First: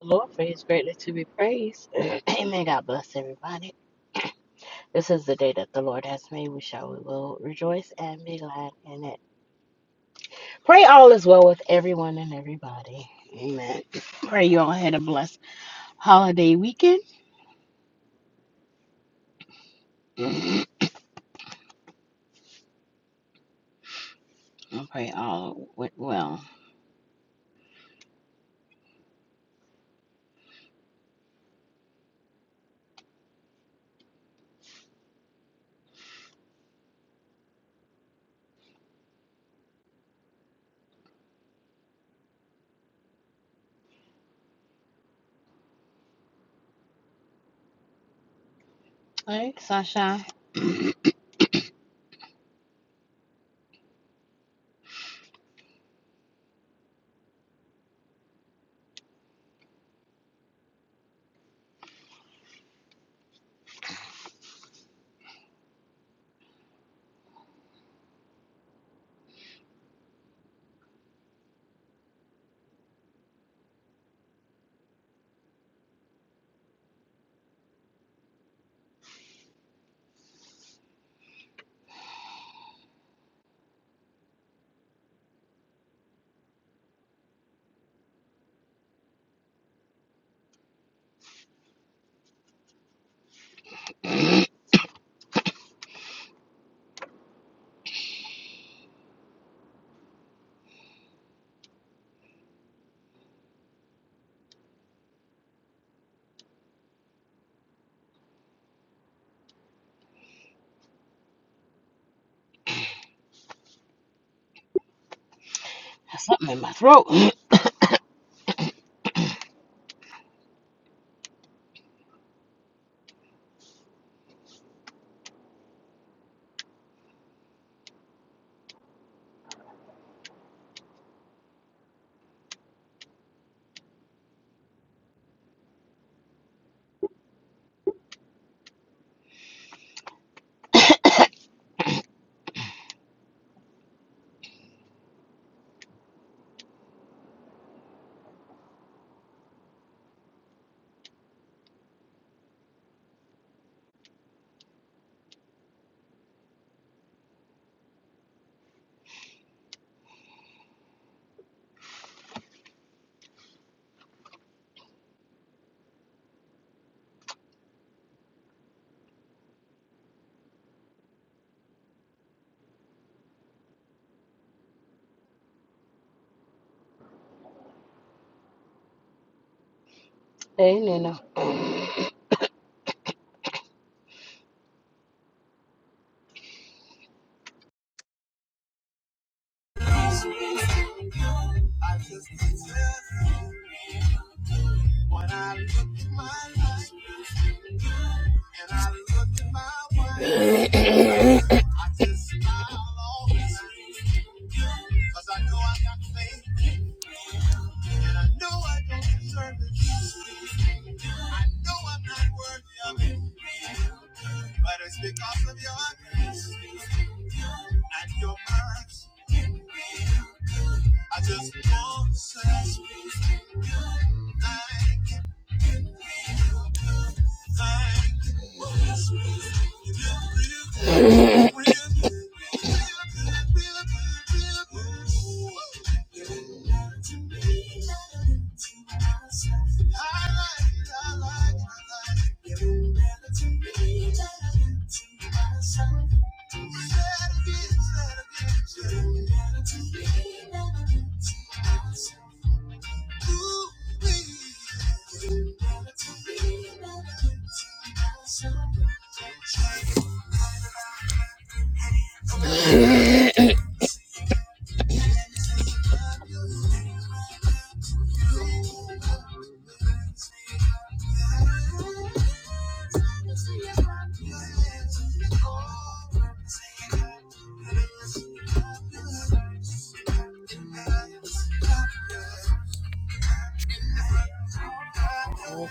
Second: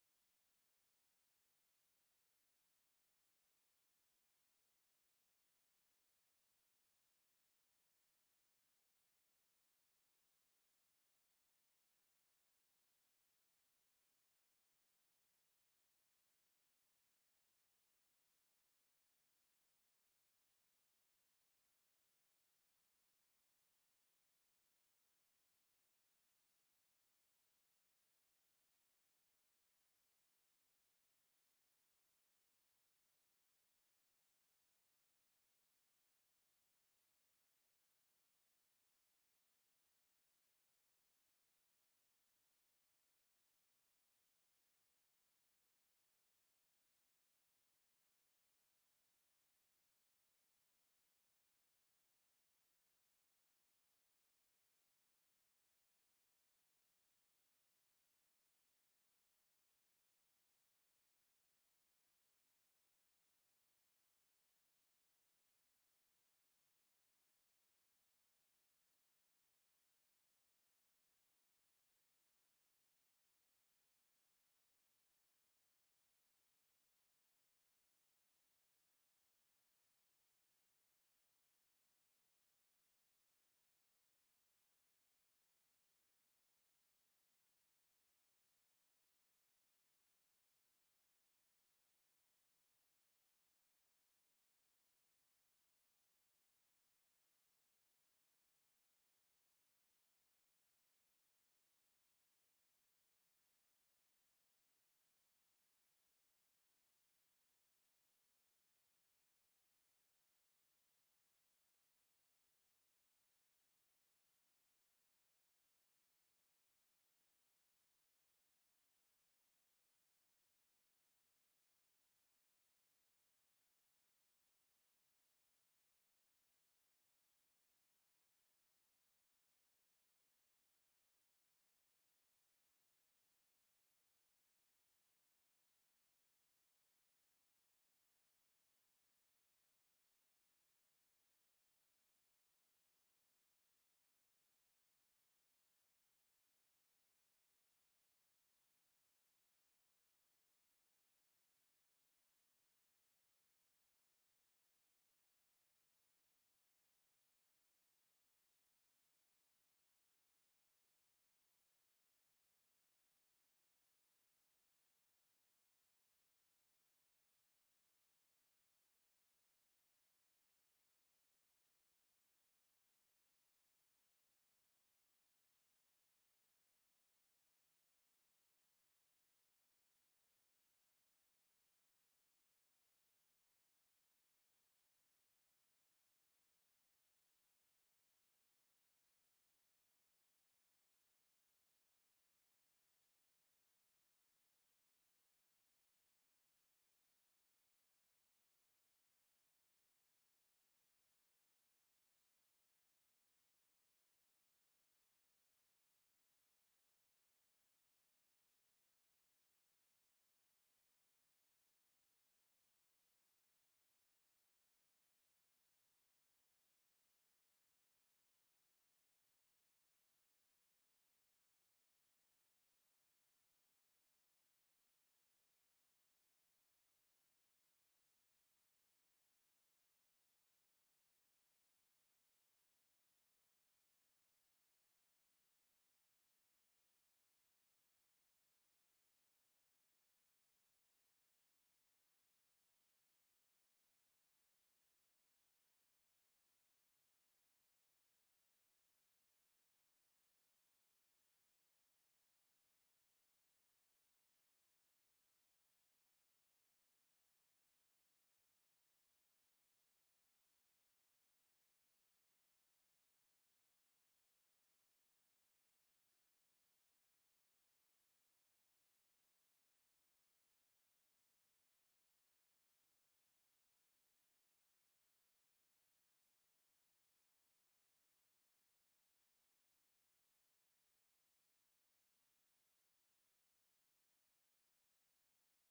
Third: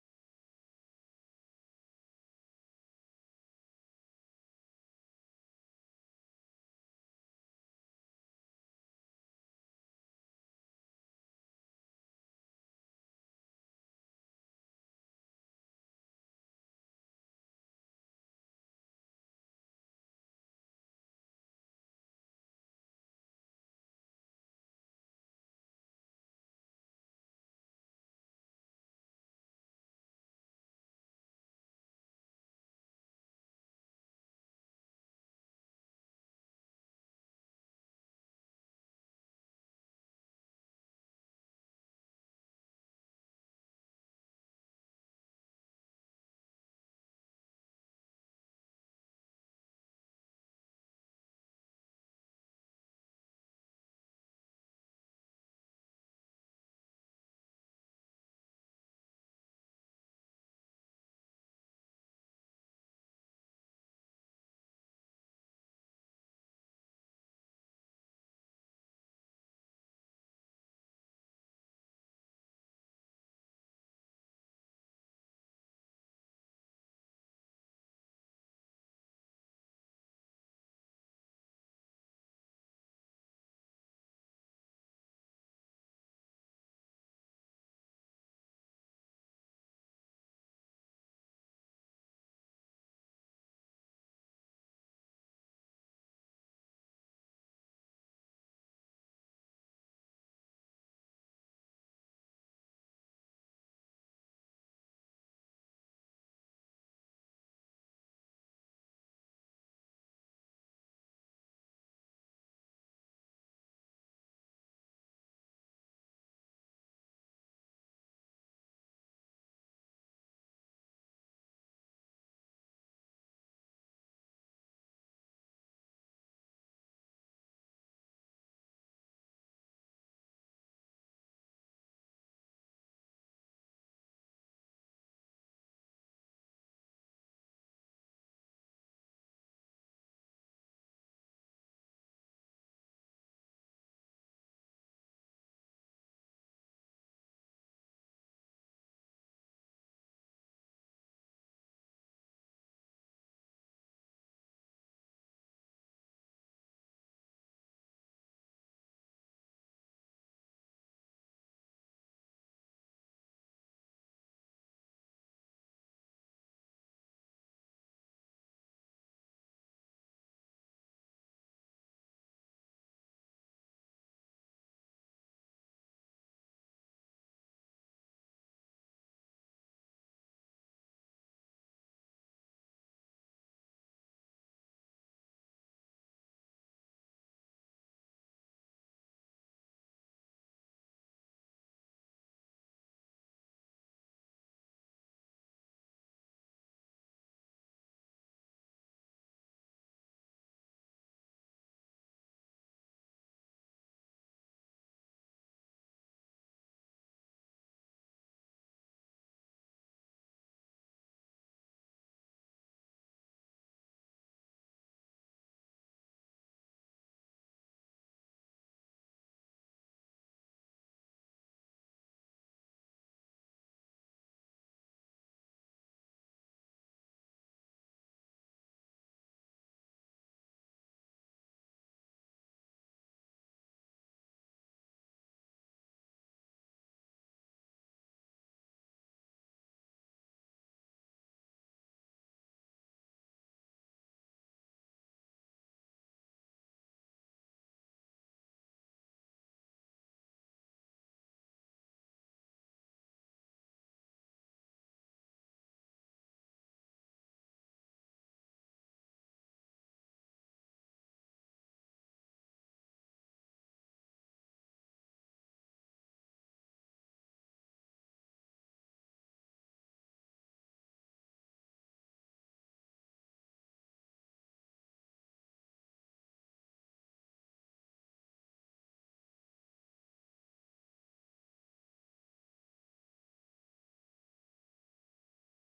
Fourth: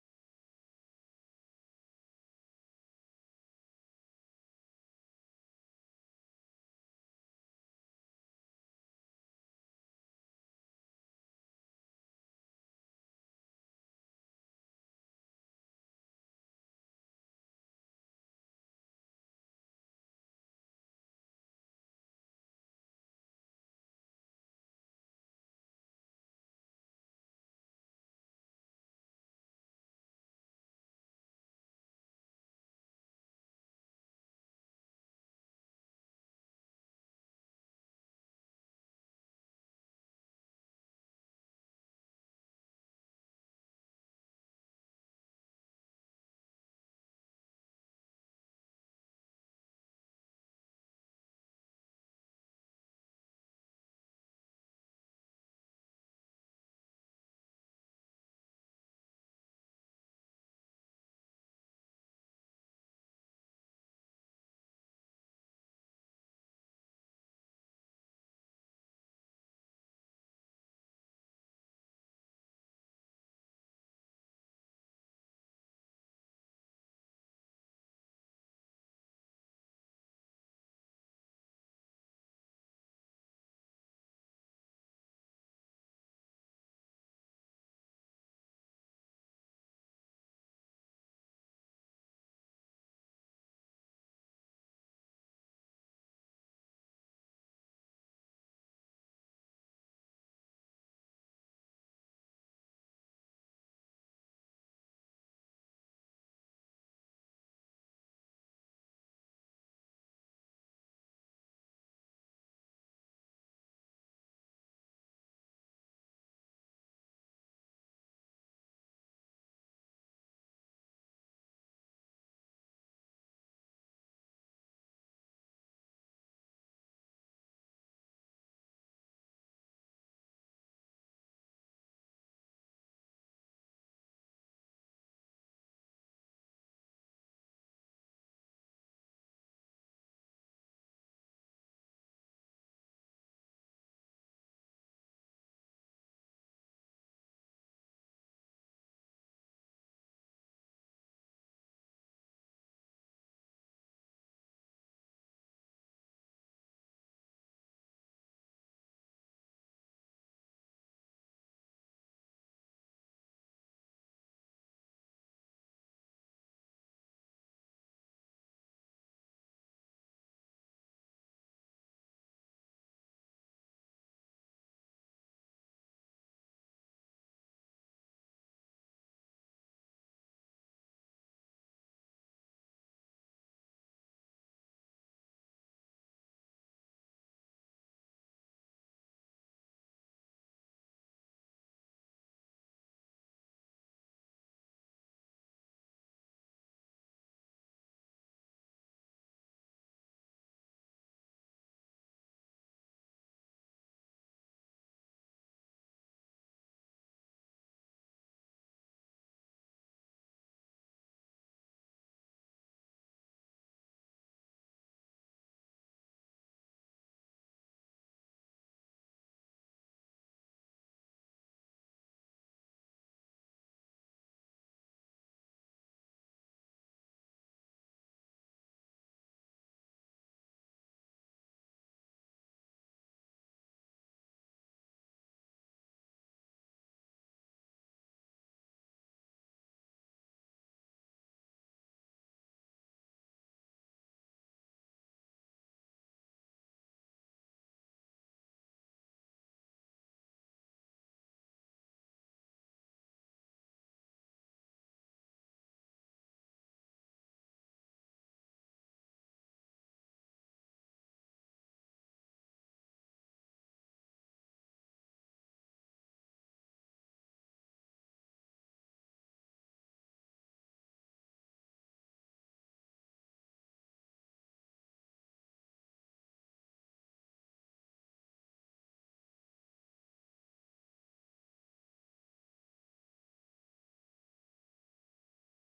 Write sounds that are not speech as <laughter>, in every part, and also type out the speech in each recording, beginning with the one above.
The Lord, for his greatness to be praised. <clears throat> Amen. God bless everybody. <clears throat> This is the day that the Lord has made. We shall, we will rejoice and be glad in it. Pray all is well with everyone and everybody. Amen. Pray you all had a blessed holiday weekend. <clears throat> I pray all went well. All right, Sunshine. <clears throat> That's Something in my throat. <clears throat> <coughs> hey, Nina. <coughs>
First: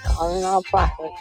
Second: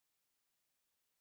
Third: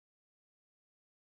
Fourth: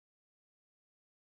Calling all prophets.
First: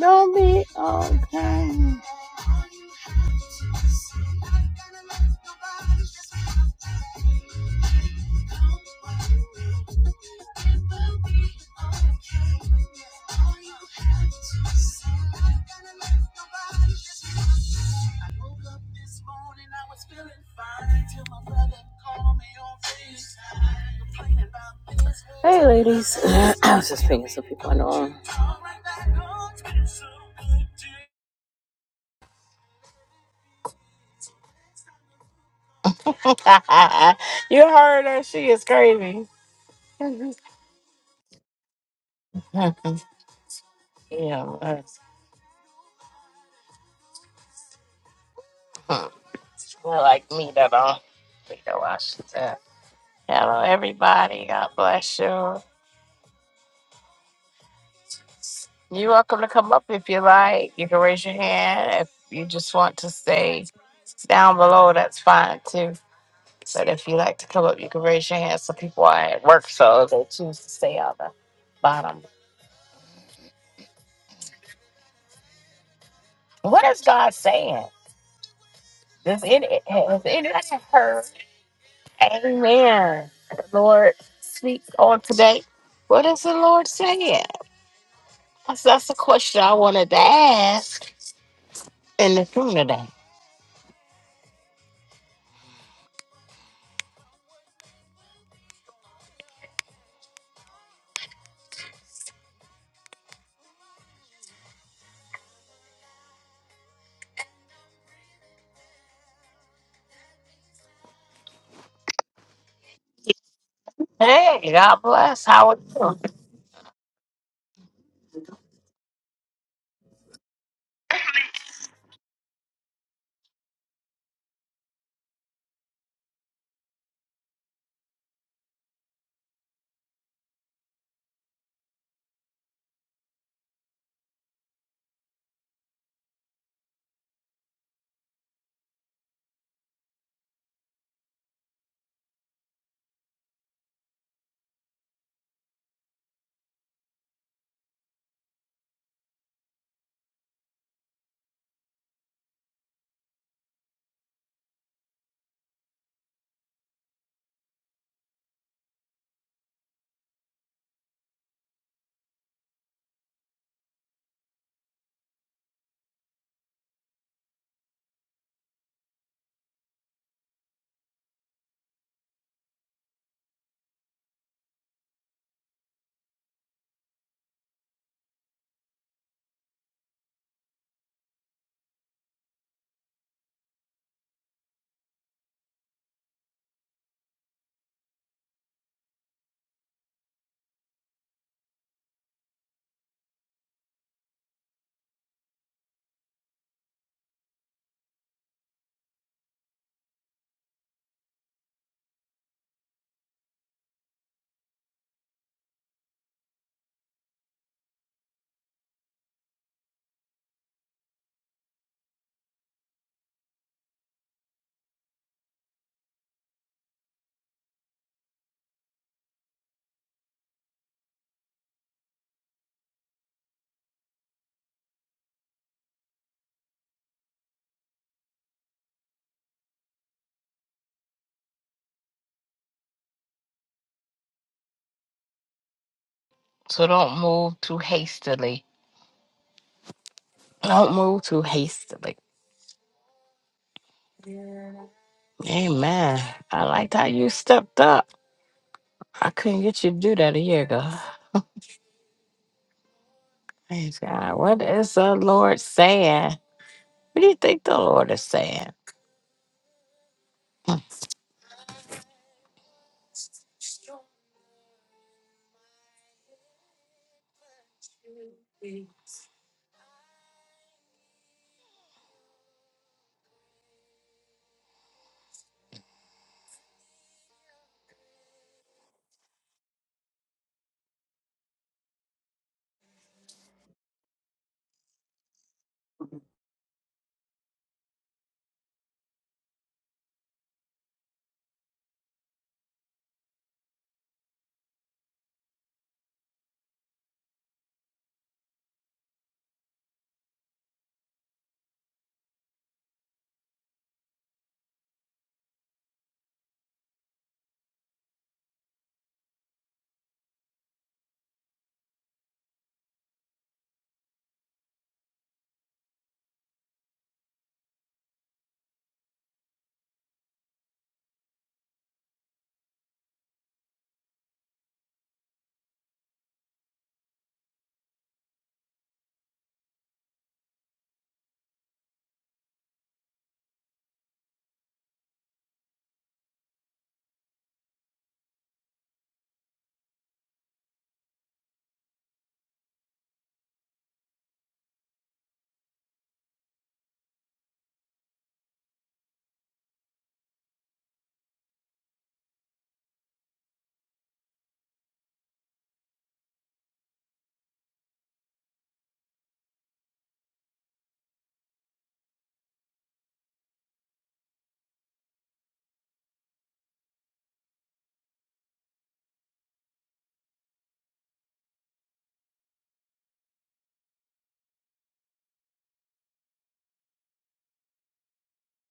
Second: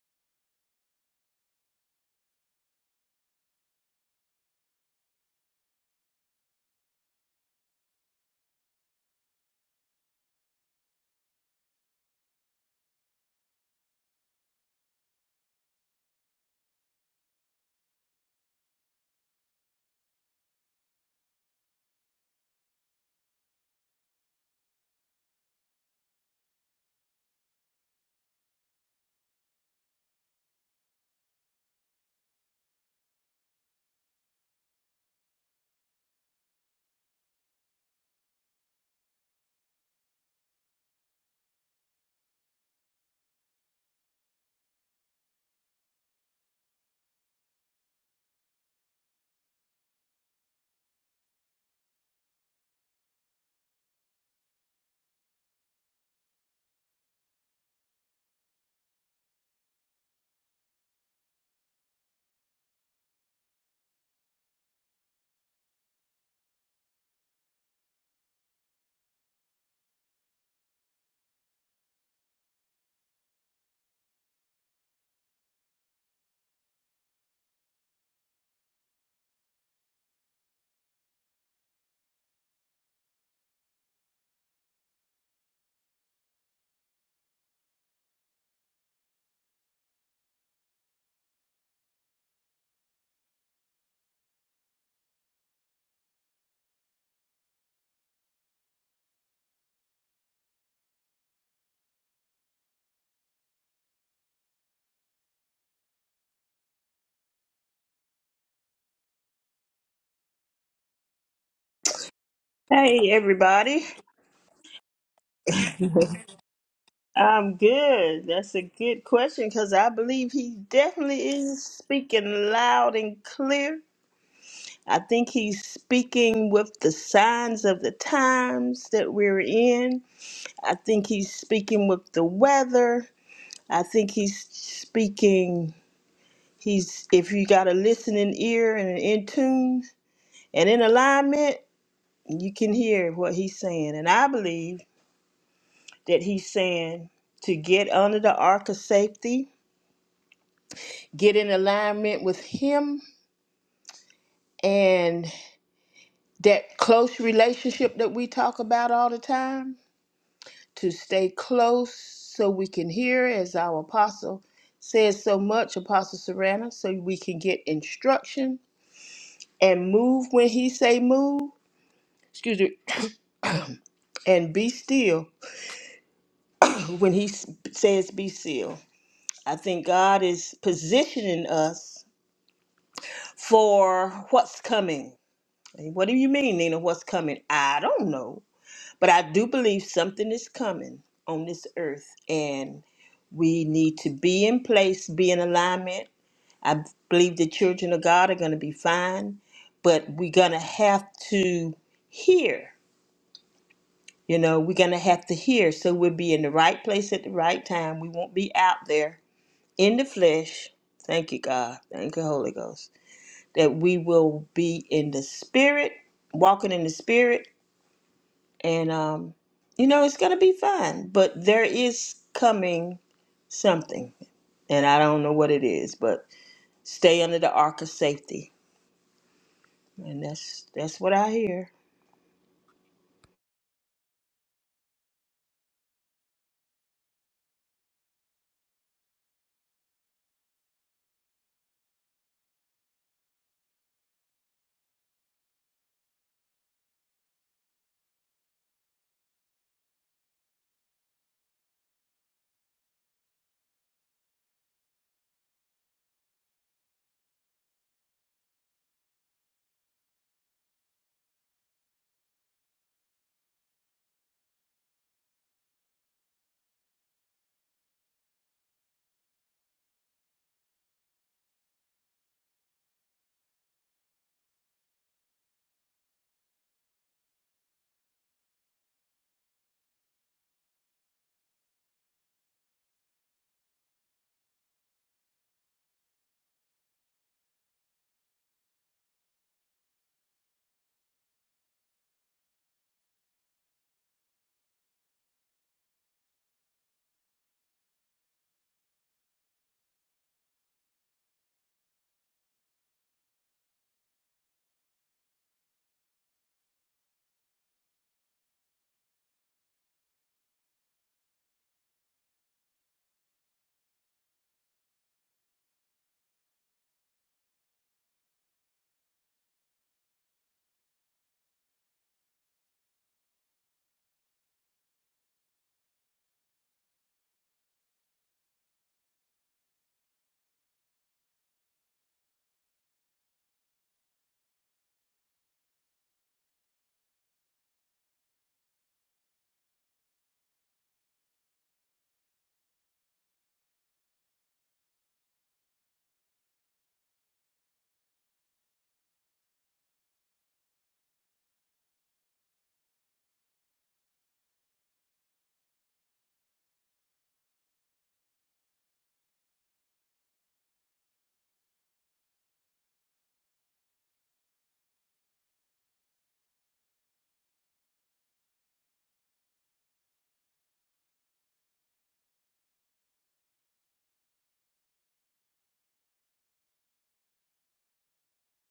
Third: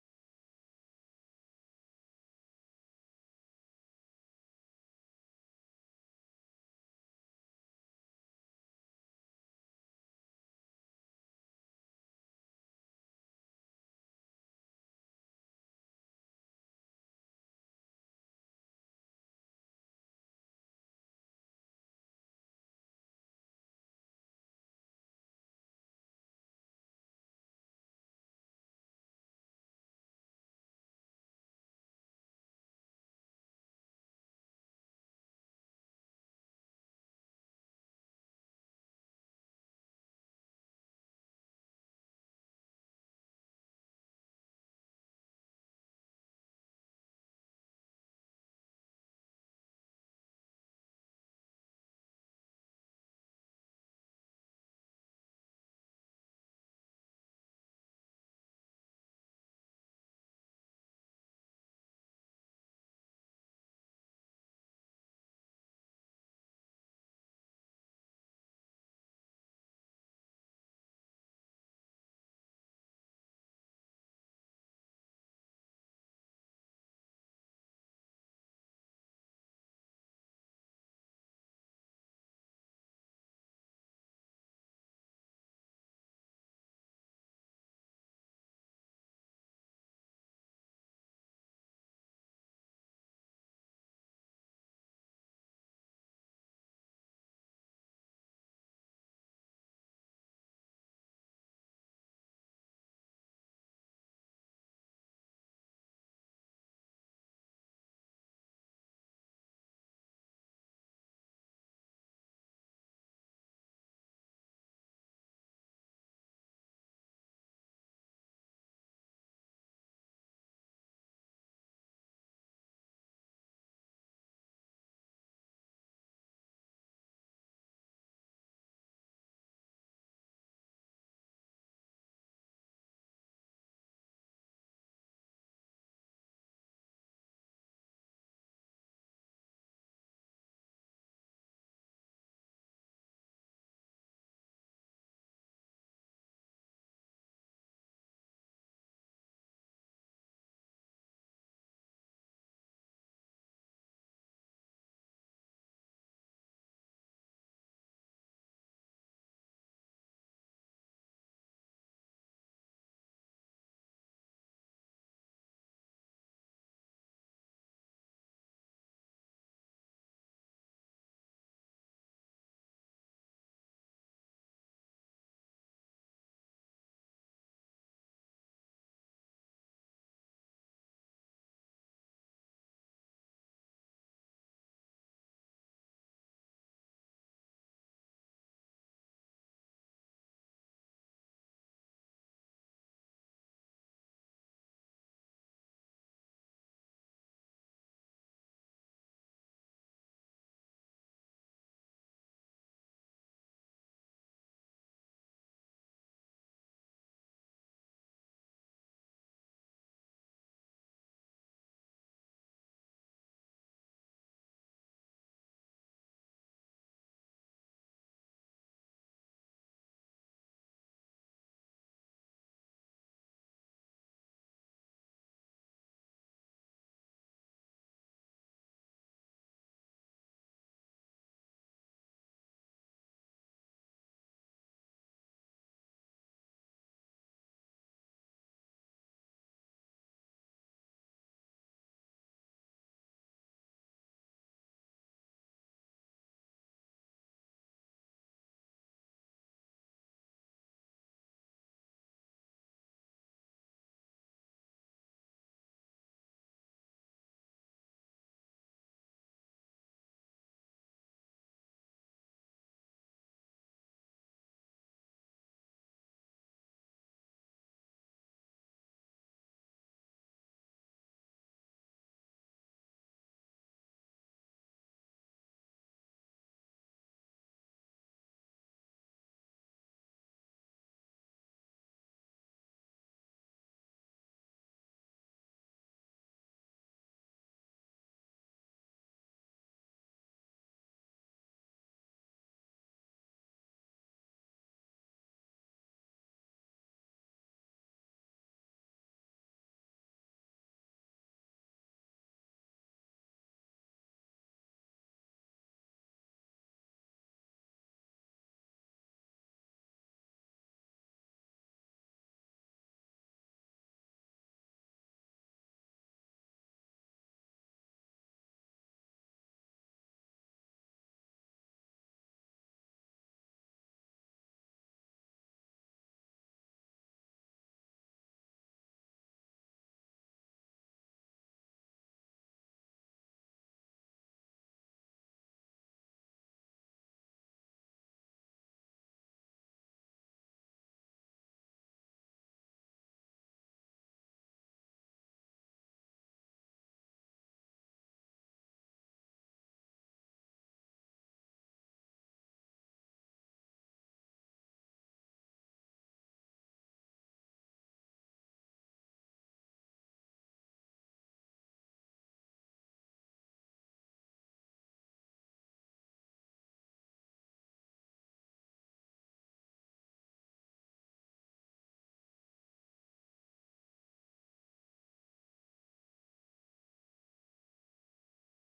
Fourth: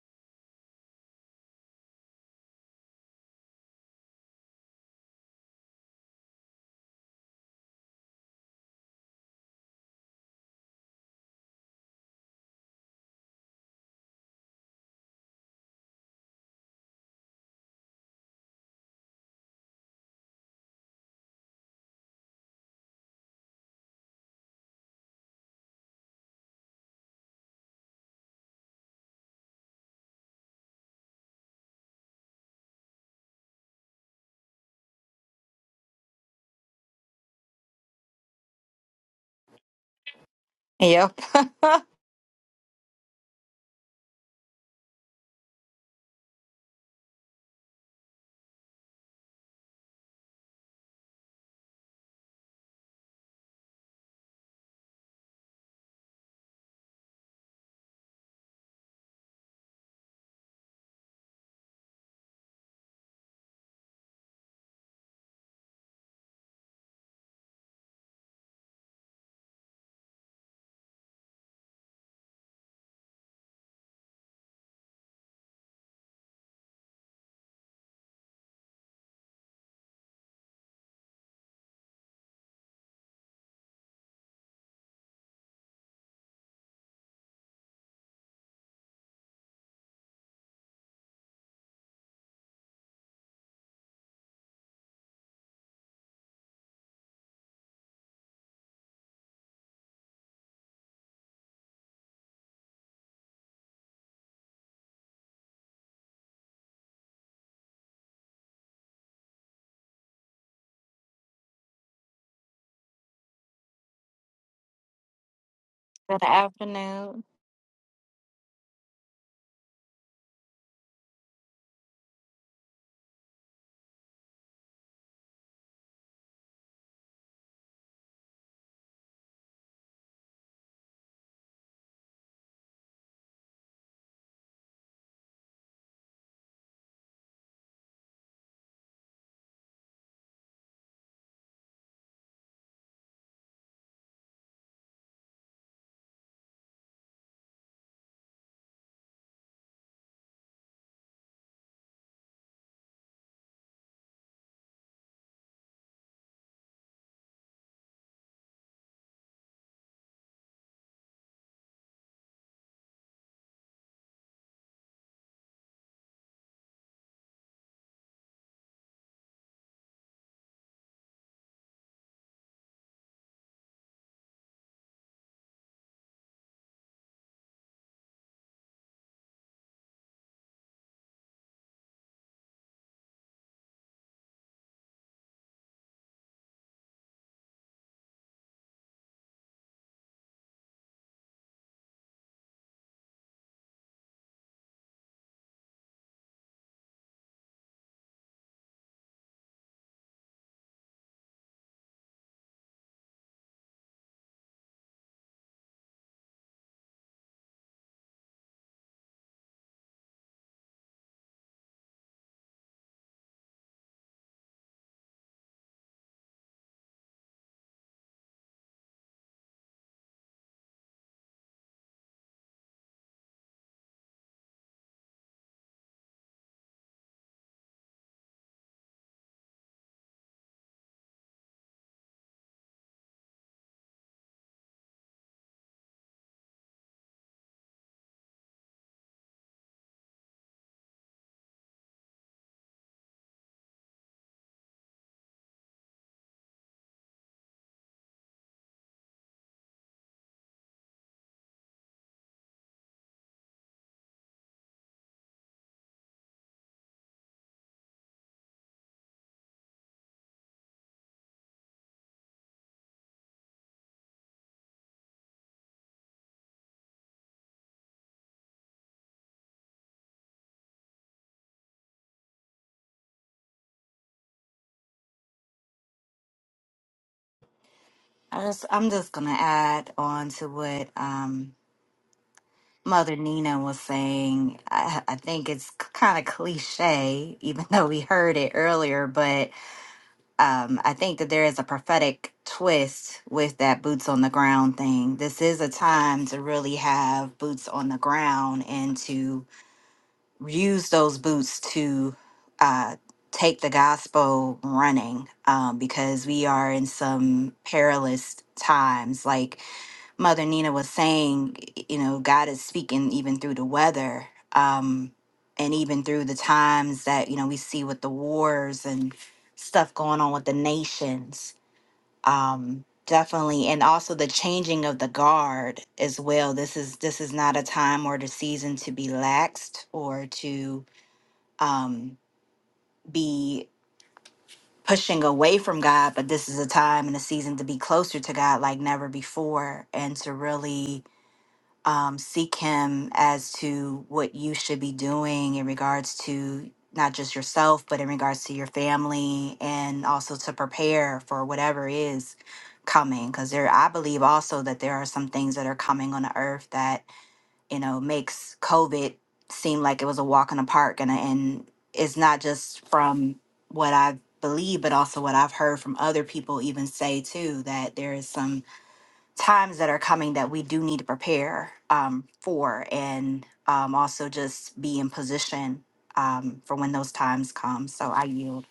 Don't be okay. <laughs> you heard her. She is crazy. Yep. <laughs> Huh. yeah, that's, hmm. Well, like me that don't think that why she's at. Hello, everybody. God bless you. You're welcome to come up if you like. You can raise your hand if you just want to stay down below. That's fine too. But if you like to come up, you can raise your hand. Some people are at work, so they choose to stay on the bottom. What is God saying? Does any has anyone heard? Amen. The Lord speaks on today. What is the Lord saying? That's, that's the question I wanted to ask in the room today. Hey, everybody. Hey, God bless. How are you? Good afternoon. I'm good. That's a good question because I believe he definitely is speaking loud and clear. I think he's speaking with the signs of the times that we're in. I think he's speaking with the weather. I think he's speaking. He's, if you got a listening ear and an in tune and in alignment, you can hear what he's saying. And I believe. that he's saying to get under the ark of safety, get in alignment with him and that close relationship that we talk about all the time, to stay close so we can hear, as our apostle says so much, Apostle Sarana, so we can get instruction and move when he say move. Excuse me, <coughs> and be still <coughs> when he s- says be still. I think God is positioning us for what's coming And What do you mean, Nina? What's coming? I don't know. But I do believe something is coming on this earth, and we need to be in place, be in alignment. I believe the children of God are going to be fine, but we're going to have to hear. You know, we're going to have to hear. So we'll be in the right place at the right time. We won't be out there in the flesh. Thank you, God. Thank you, Holy Ghost. That we will be in the spirit, walking in the spirit and um, you know it's gonna be fun. But there is coming something, and I don't know what it is. But stay under the arc of safety, and that's that's what I hear. Don't really go too hastily. Amen. I liked how you stepped up. I couldn't get you to do that a year ago. Praise God. What is the Lord saying? What do you think the Lord is saying? I just, I'm just gonna add on to what um, Mother Nina was saying. I, I think it's kind of cliche, even <laughs> though we heard it earlier. But um, I think that there is a prophetic twist with that boots on the ground thing. This is a time to really have boots on the ground and to use those boots to uh, take the gospel running um, because we are in some perilous times. Like Mother Nina was saying, y- you know, God is speaking even through the weather um, and even through the times that, you know, we see with the wars and stuff going on with the nations um definitely and also the changing of the guard as well this is this is not a time or the season to be laxed or to um be pushing away from god but this is a time and a season to be closer to god like never before and to really um, seek him as to what you should be doing in regards to not just yourself, but in regards to your family and also to prepare for whatever is coming. Because there, I believe also that there are some things that are coming on the earth that, you know, makes COVID seem like it was a walk in the park. And, and it's not just from what I believe, but also what I've heard from other people even say too, that there is some times that are coming that we do need to prepare um, for and um, also just be in position um, for when those times come. So I yield.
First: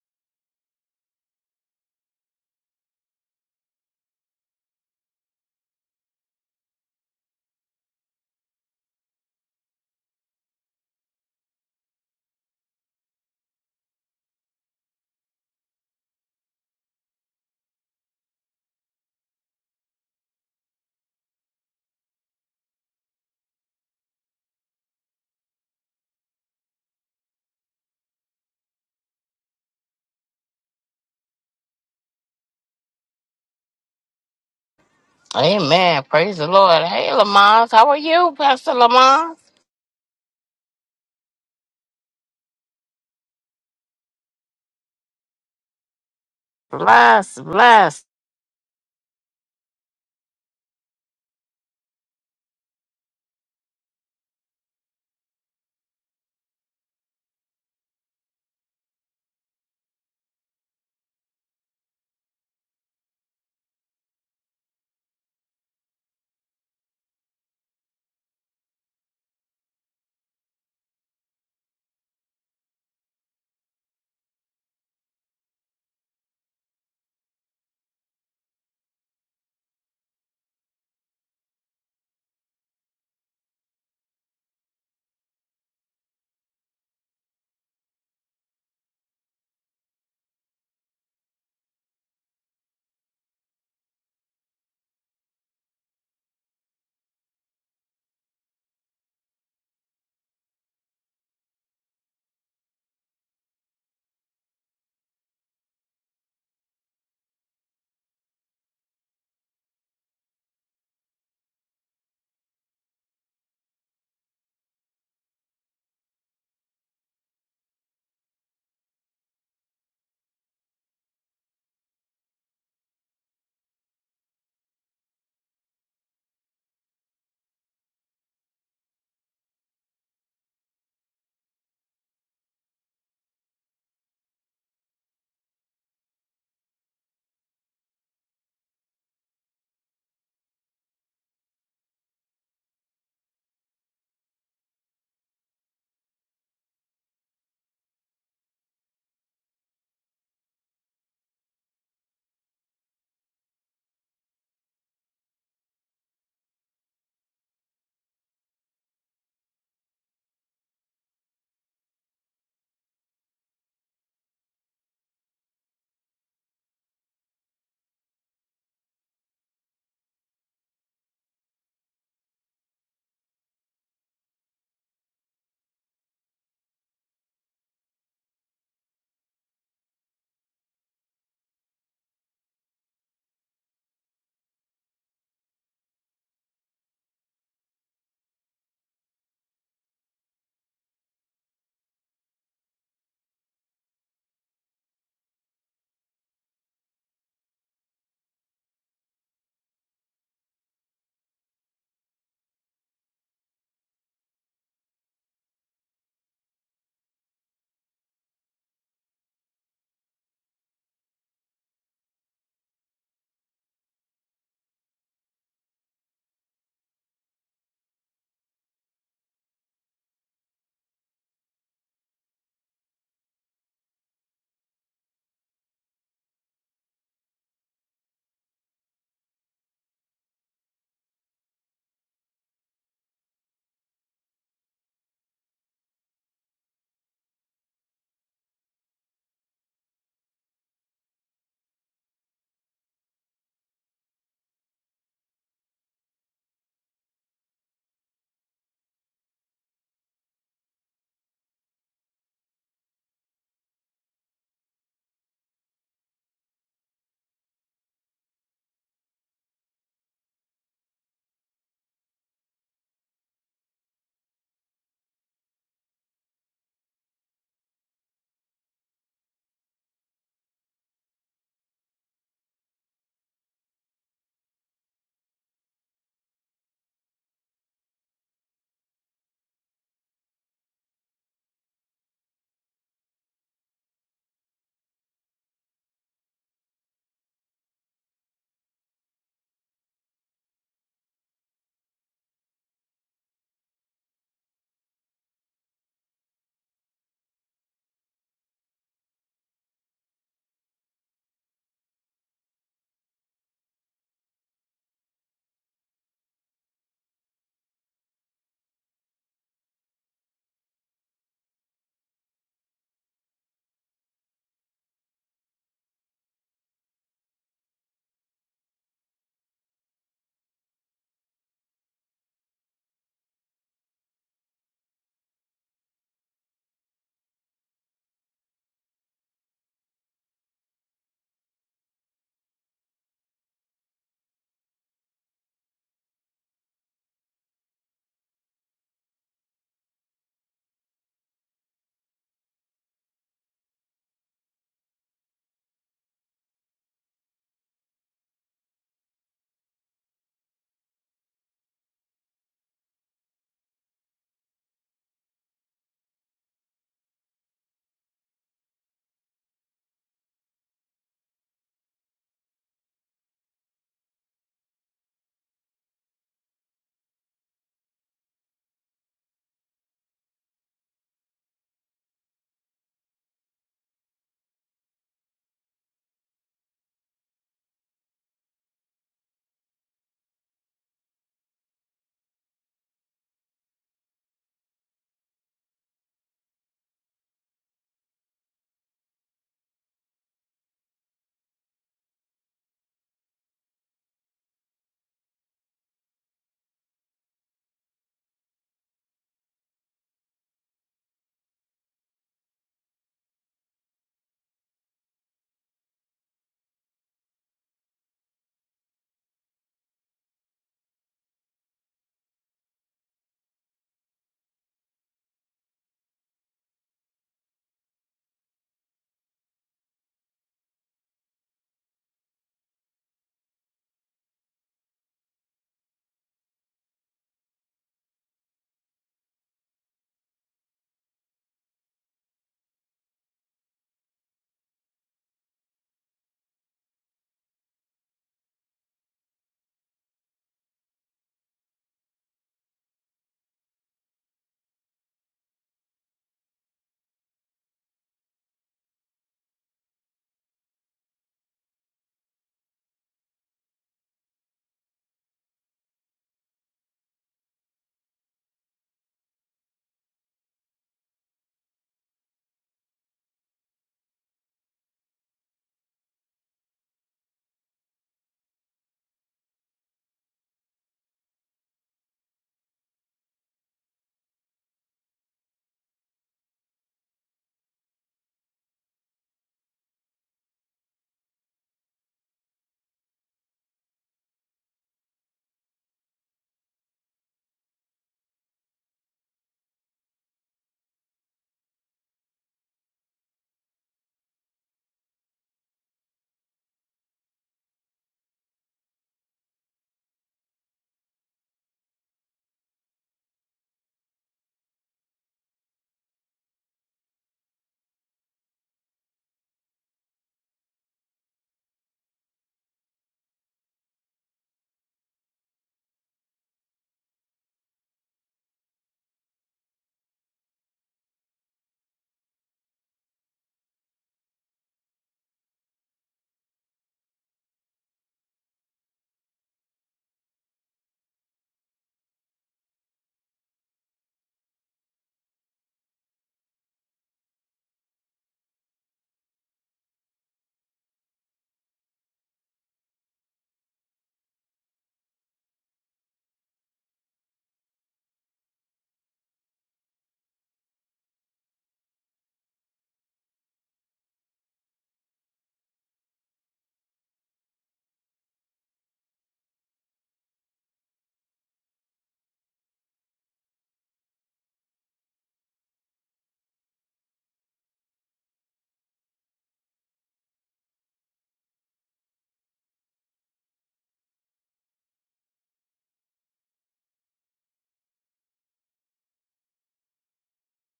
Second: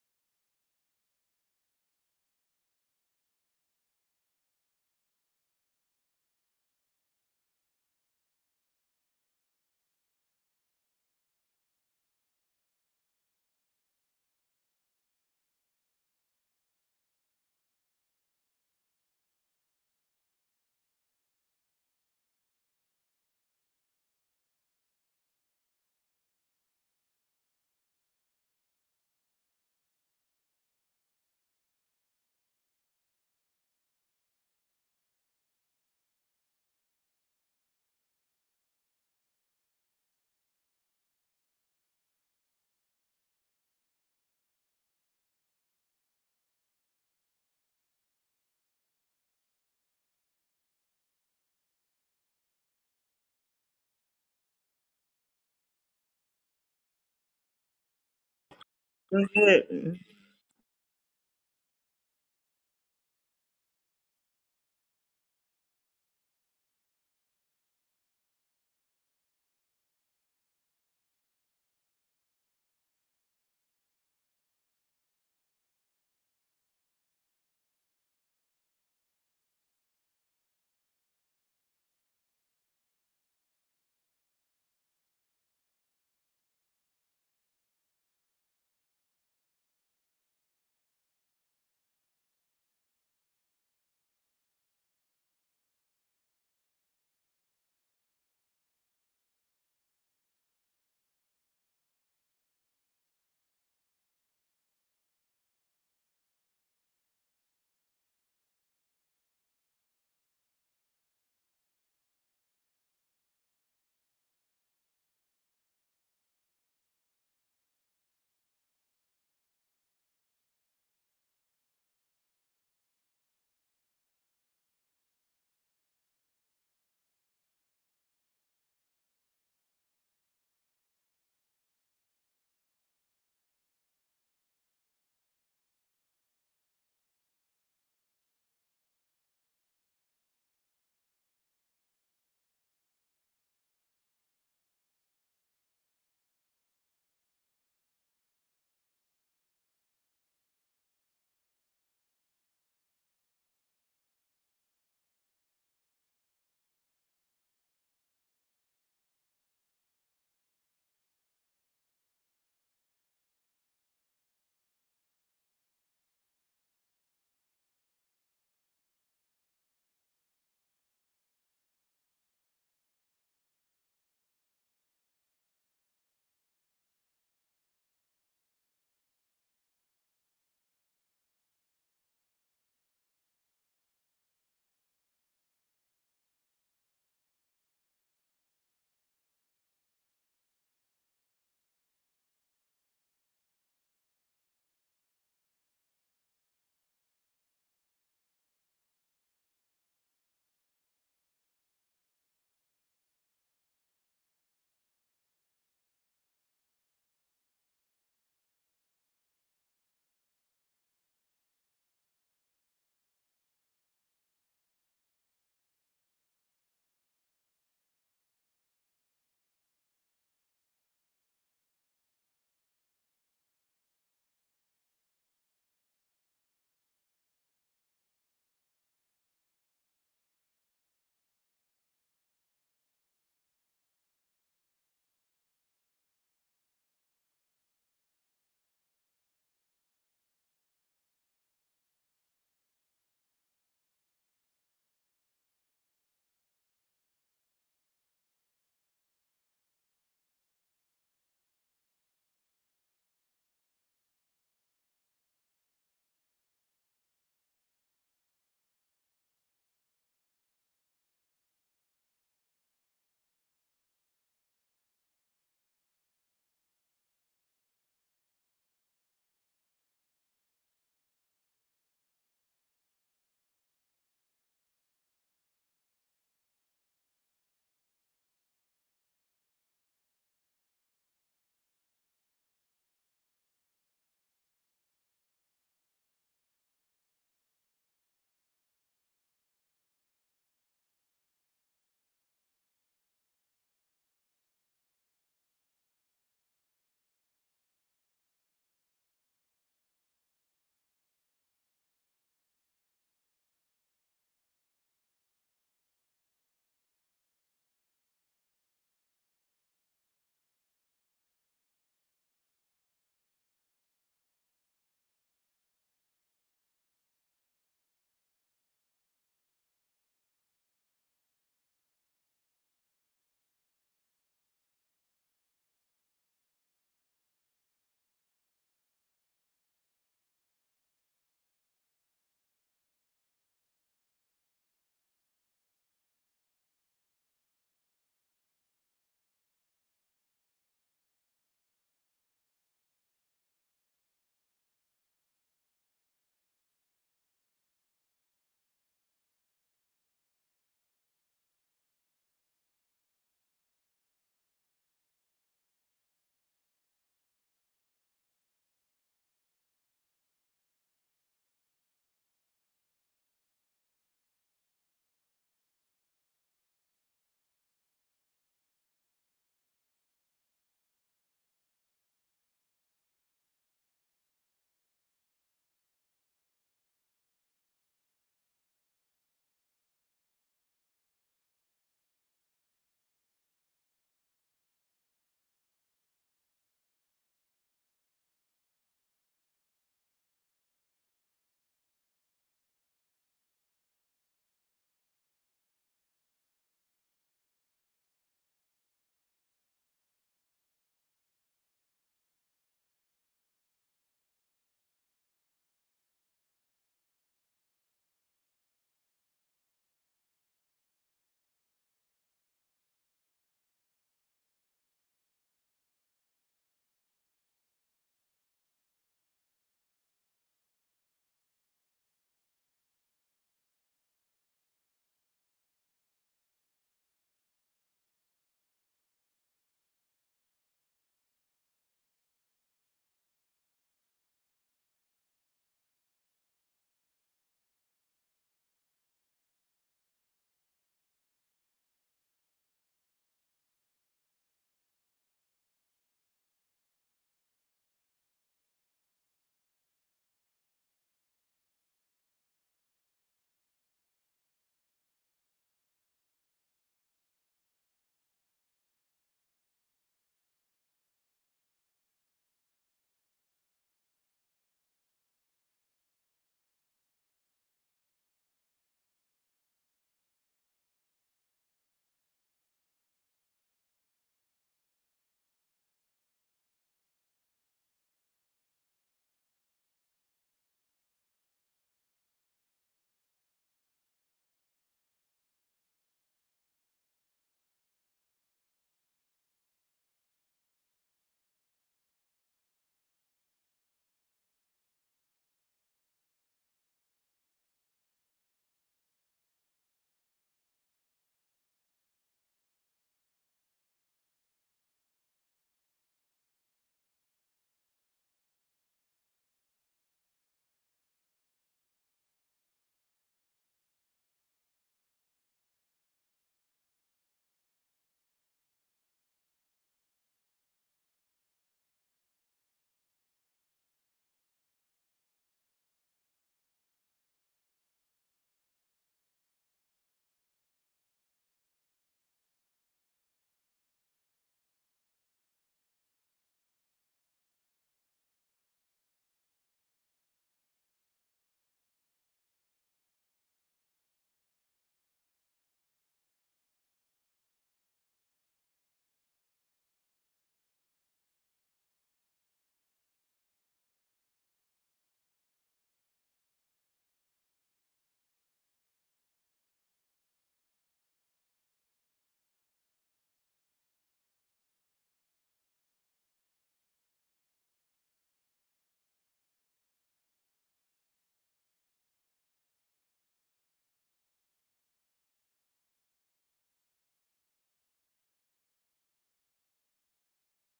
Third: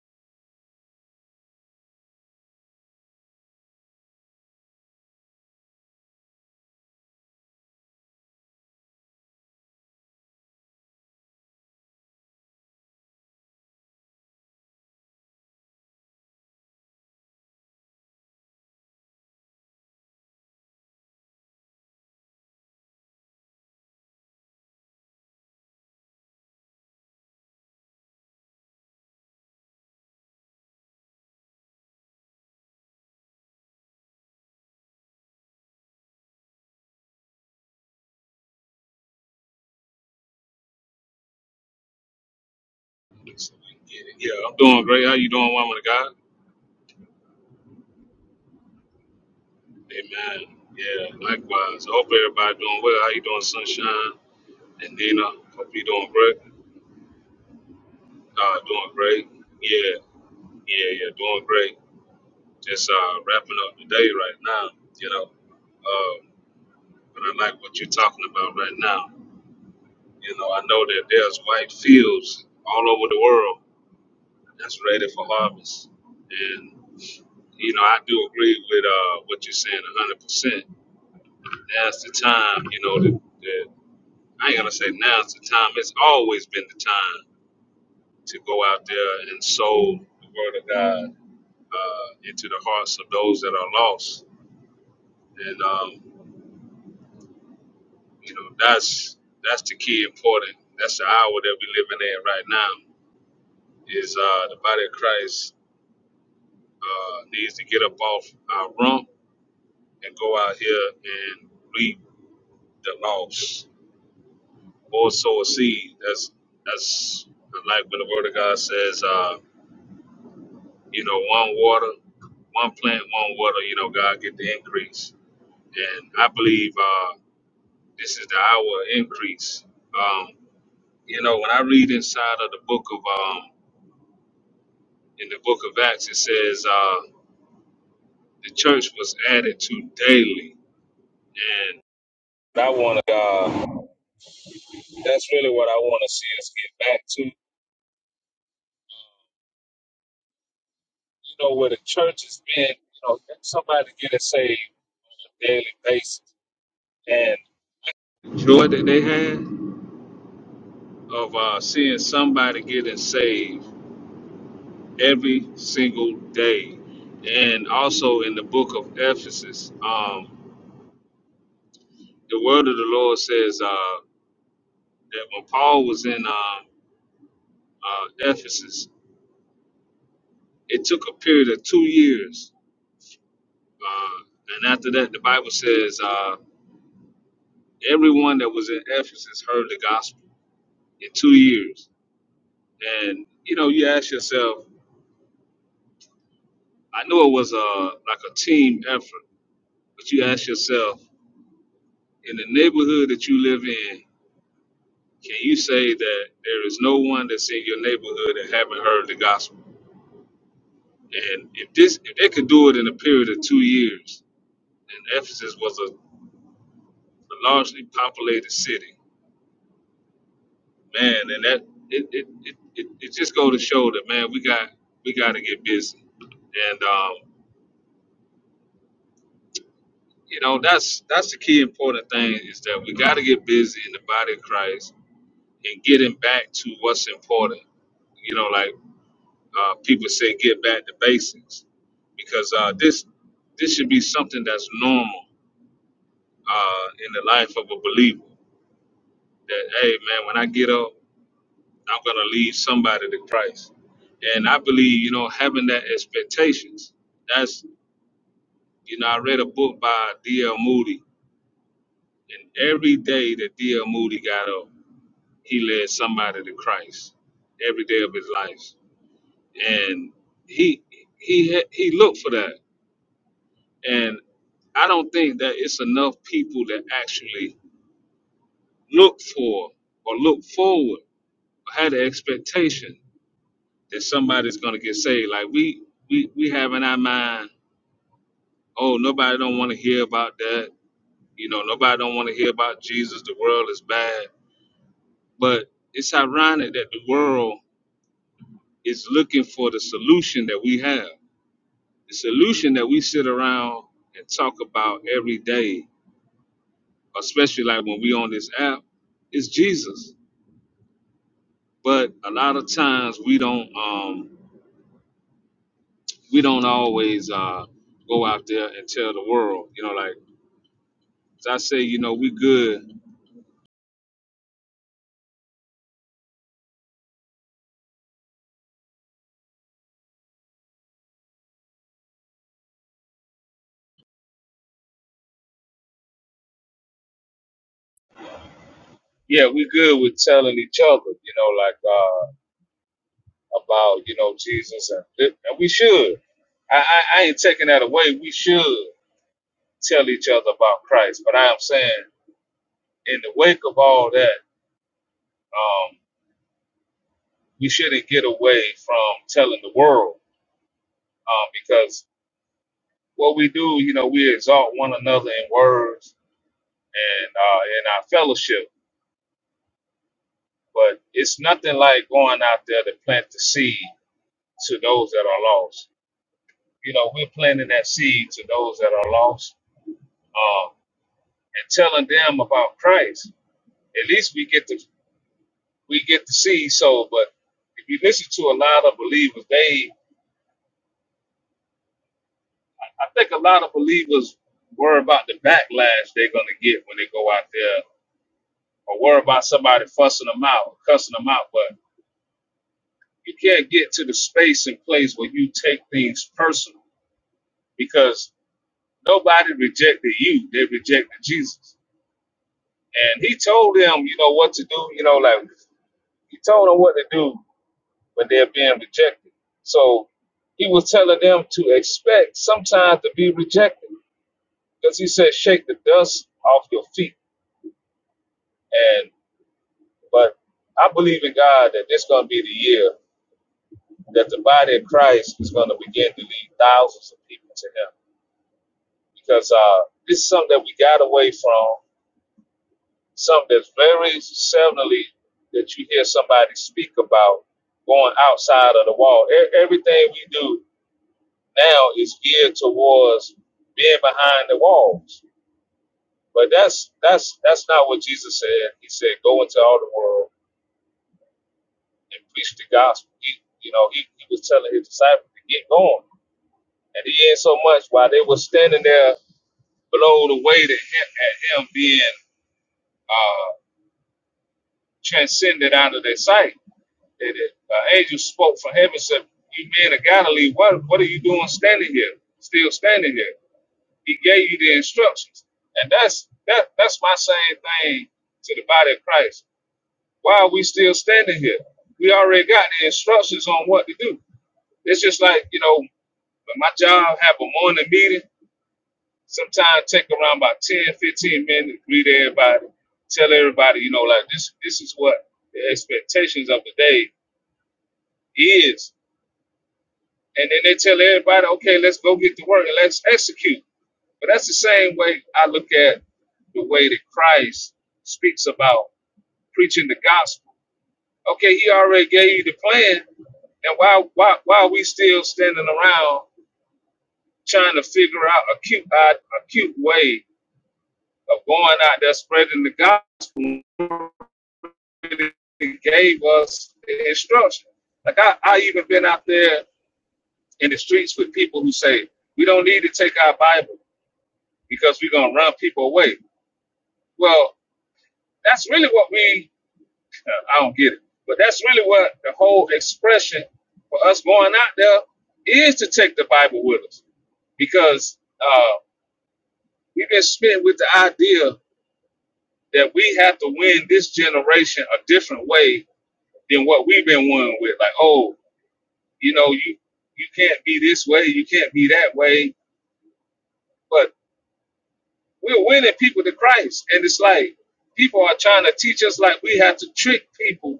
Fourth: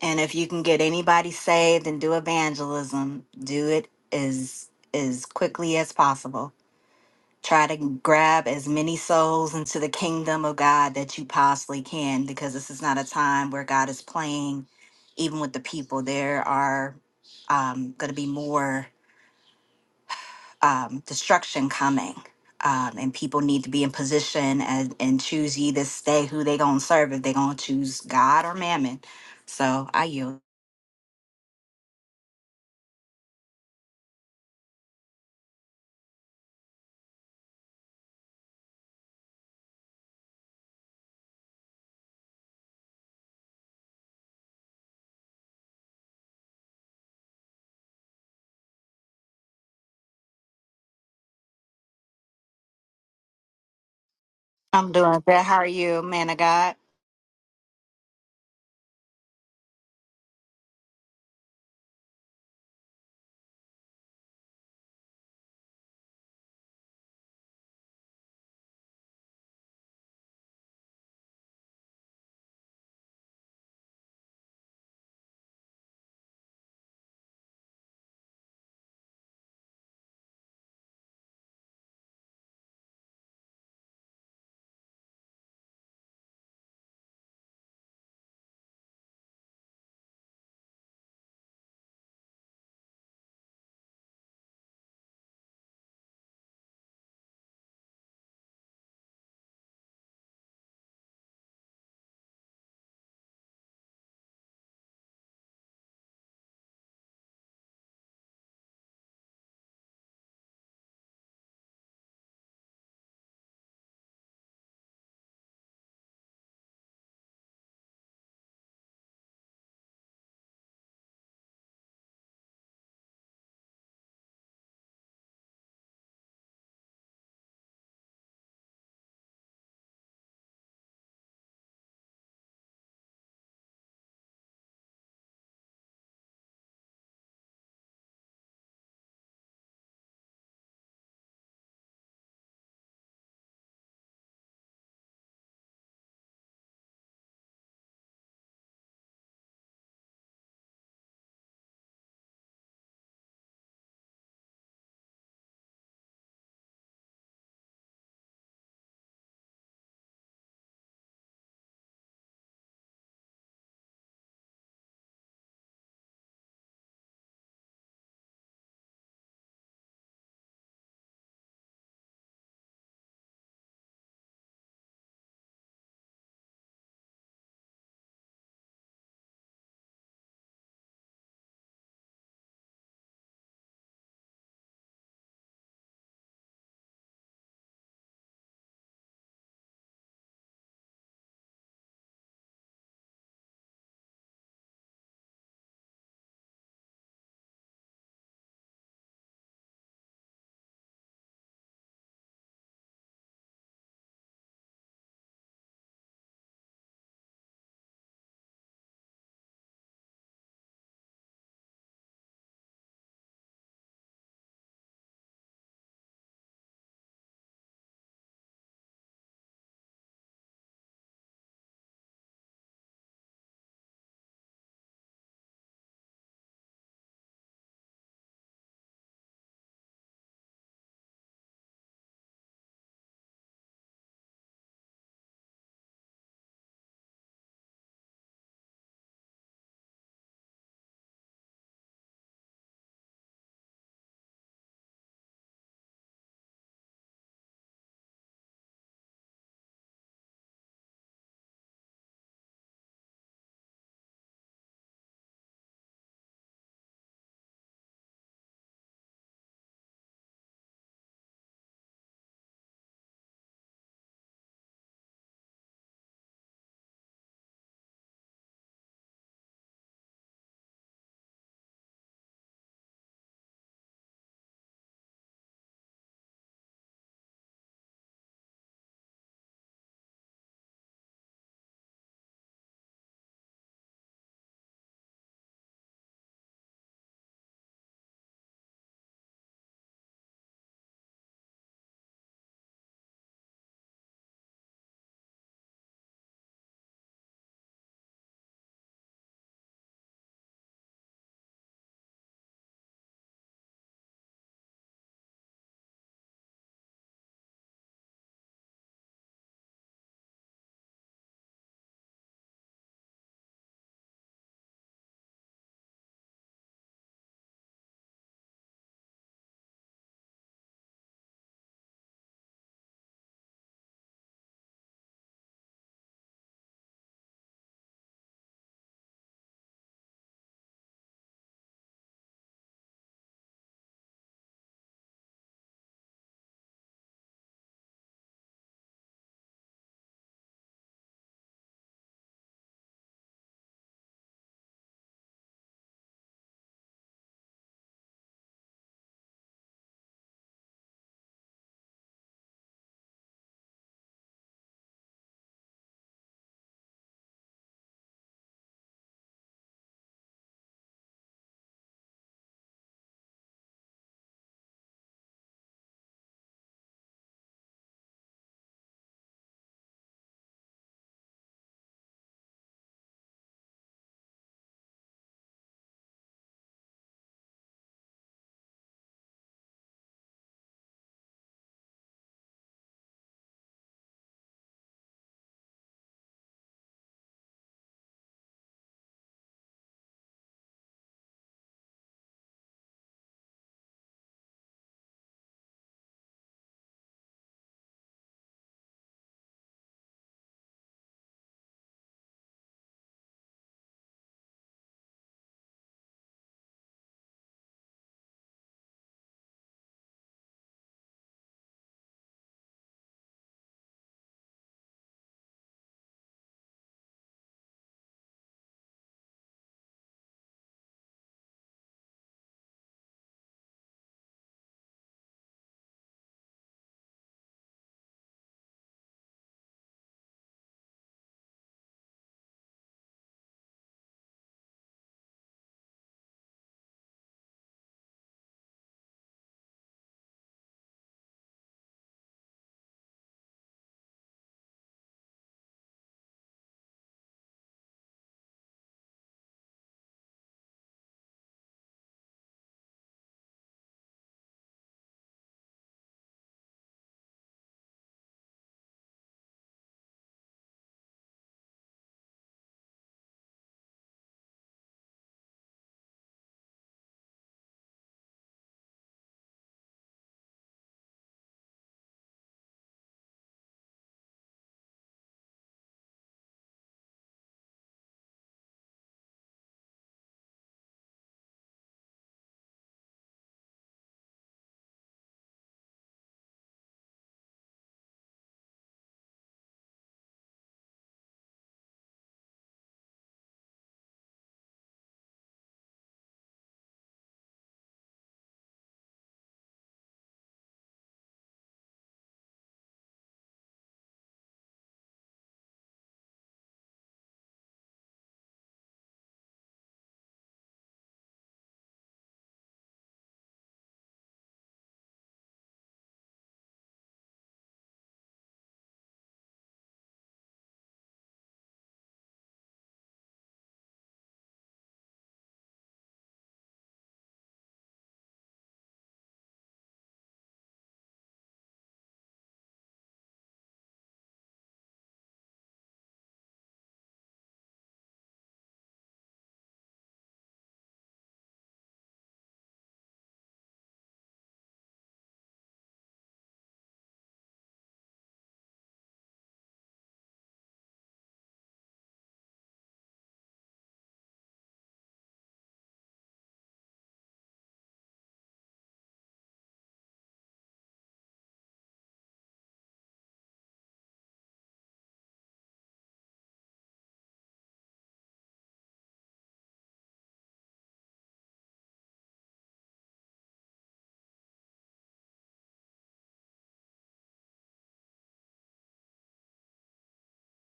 And if you can get anybody saved and do evangelism, do it as as quickly as possible. Try to grab as many souls into the kingdom of God that you possibly can, because this is not a time where God is playing, even with the people. There are um, going to be more um, destruction coming. Um, and people need to be in position and, and choose ye this day who they gonna serve if they gonna choose God or mammon. So I yield. Amen. Praise the Lord. Hey, Lamont. How are you, Pastor Lamont? Yeah, I'm doing great. How you doing, woman of God? Bless, bless. Amen. Yeah, likewise. I hope everybody doing well. How you doing, Sunshine I'm and doing Nina? good. How are Hope you you, doing man great. of God? Uh, doing great. Mhm. Yeah, yeah, yeah, doing great. Just uh, wrapping up the day right now, you know. Uh, but I like what you're talking about right now. You know, I know that there's white fields all over the world that's ready for harvest. And, you know, I do agree with uh, what you're saying 100%. Now's the time, you know, that, that I ain't gonna say now's the time. It's always been the time to go out there and sow the word of God uh, into the hearts of those that are lost. And um, you know, that's that's the key important. That's the hour that we're living in right now. Is uh, the body of Christ uh, needs to get up off our rump and go out here and reap the loss. or sow a seed. That's that's like when the word of God says, uh, you know, one water, one plant, one water, you know, God get the increase. And I believe uh, this is the hour of increase. Um, you know, when I read inside of the book of um, in the book of Acts, it says uh, the church was added to daily, and I want to. Uh, that's really what I want to see us get back to and days and joy that they had. of uh, seeing somebody getting saved every single day. And also in the book of Ephesus, um, the word of the Lord says uh, that when Paul was in uh, uh, Ephesus, it took a period of two years. Uh, and after that, the Bible says uh, everyone that was in Ephesus heard the gospel in two years. And, you know, you ask yourself, I know it was a like a team effort, but you ask yourself, in the neighborhood that you live in, can you say that there is no one that's in your neighborhood that haven't heard the gospel? And if this, if they could do it in a period of two years, and Ephesus was a, a largely populated city, man, and that it it, it, it it just go to show that man, we got we got to get busy, and um, you know that's that's the key important thing is that we got to get busy in the body of Christ and getting back to what's important you know, like Uh, people say get back to basics because uh, this this should be something that's normal uh, in the life of a believer. That hey man, when I get up, I'm gonna lead somebody to Christ. And I believe you know having that expectations. That's you know I read a book by D.L. Moody, and every day that D.L. Moody got up, he led somebody to Christ every day of his life, and he he had- he looked for that And I don't think that it's enough people that actually look for or look forward or have the expectation that somebody's gonna get saved. Like we we we have in our mind, oh nobody don't want to hear about that. You know, nobody don't want to hear about Jesus. The world is bad. But it's ironic that the world is looking for the solution that we have. The solution that we sit around and talk about every day especially like when we on this app, it's Jesus. But a lot of times we don't um we don't always uh go out there and tell the world, you know, like as I say, you know, we good. Yeah, we good with telling each other, you know, like uh about, you know, Jesus and, and we should. I, I I ain't taking that away. We should tell each other about Christ. But I am saying in the wake of all that, um, we shouldn't get away from telling the world um, because what we do, you know, we exalt one another in words and uh, in our fellowship. But it's nothing like going out there to plant the seed to those that are lost. You know, we're planting that seed to those that are lost um, and telling them about Christ. At least we get the we get the seed sold. But if you listen to a lot of believers, they I think a lot of believers worry about the backlash they're gonna get when they go out there, or worry about somebody fussing them out, cussing them out. But you can't get to the space and place where you take things personal because nobody rejected you they rejected jesus and he told them you know what to do you know like he told them what to do but they're being rejected so he was telling them to expect sometimes to be rejected because he said shake the dust off your feet and but i believe in god that this going to be the year that the body of christ is going to begin to lead thousands of people to him because uh, this is something that we got away from, something that's very seldomly that you hear somebody speak about going outside of the wall. E- everything we do now is geared towards being behind the walls. But that's that's that's not what Jesus said. He said, "Go into all the world and preach the gospel." He, you know, he, he was telling his disciples to get going, and he ain't so much while they were standing there blown away to him, at him being uh. transcended out of their sight. That an uh, angel spoke from heaven and said, You men of Galilee, what, what are you doing standing here? Still standing here. He gave you the instructions. And that's that that's my same thing to the body of Christ. Why are we still standing here? We already got the instructions on what to do. It's just like, you know, when my job have a morning meeting, sometimes take around about 10, 15 minutes, greet everybody, tell everybody, you know, like this this is what the expectations of the day is. And then they tell everybody, okay, let's go get to work and let's execute. But that's the same way I look at the way that Christ speaks about preaching the gospel. Okay, he already gave you the plan. And why why why are we still standing around trying to figure out a cute uh, a cute way of going out there spreading the gospel he gave us the instruction. Like I, I even been out there in the streets with people who say, we don't need to take our Bible. because we're going to run people away. Well, that's really what we, uh, I don't get it, but that's really what the whole expression for us going out there is to take the Bible with us because uh, we've been smitten with the idea that we have to win this generation a different way than what we've been winning with. Like, oh, you know, you, you can't be this way, you can't be that way, but we're winning people to Christ. And it's like people are trying to teach us like we have to trick people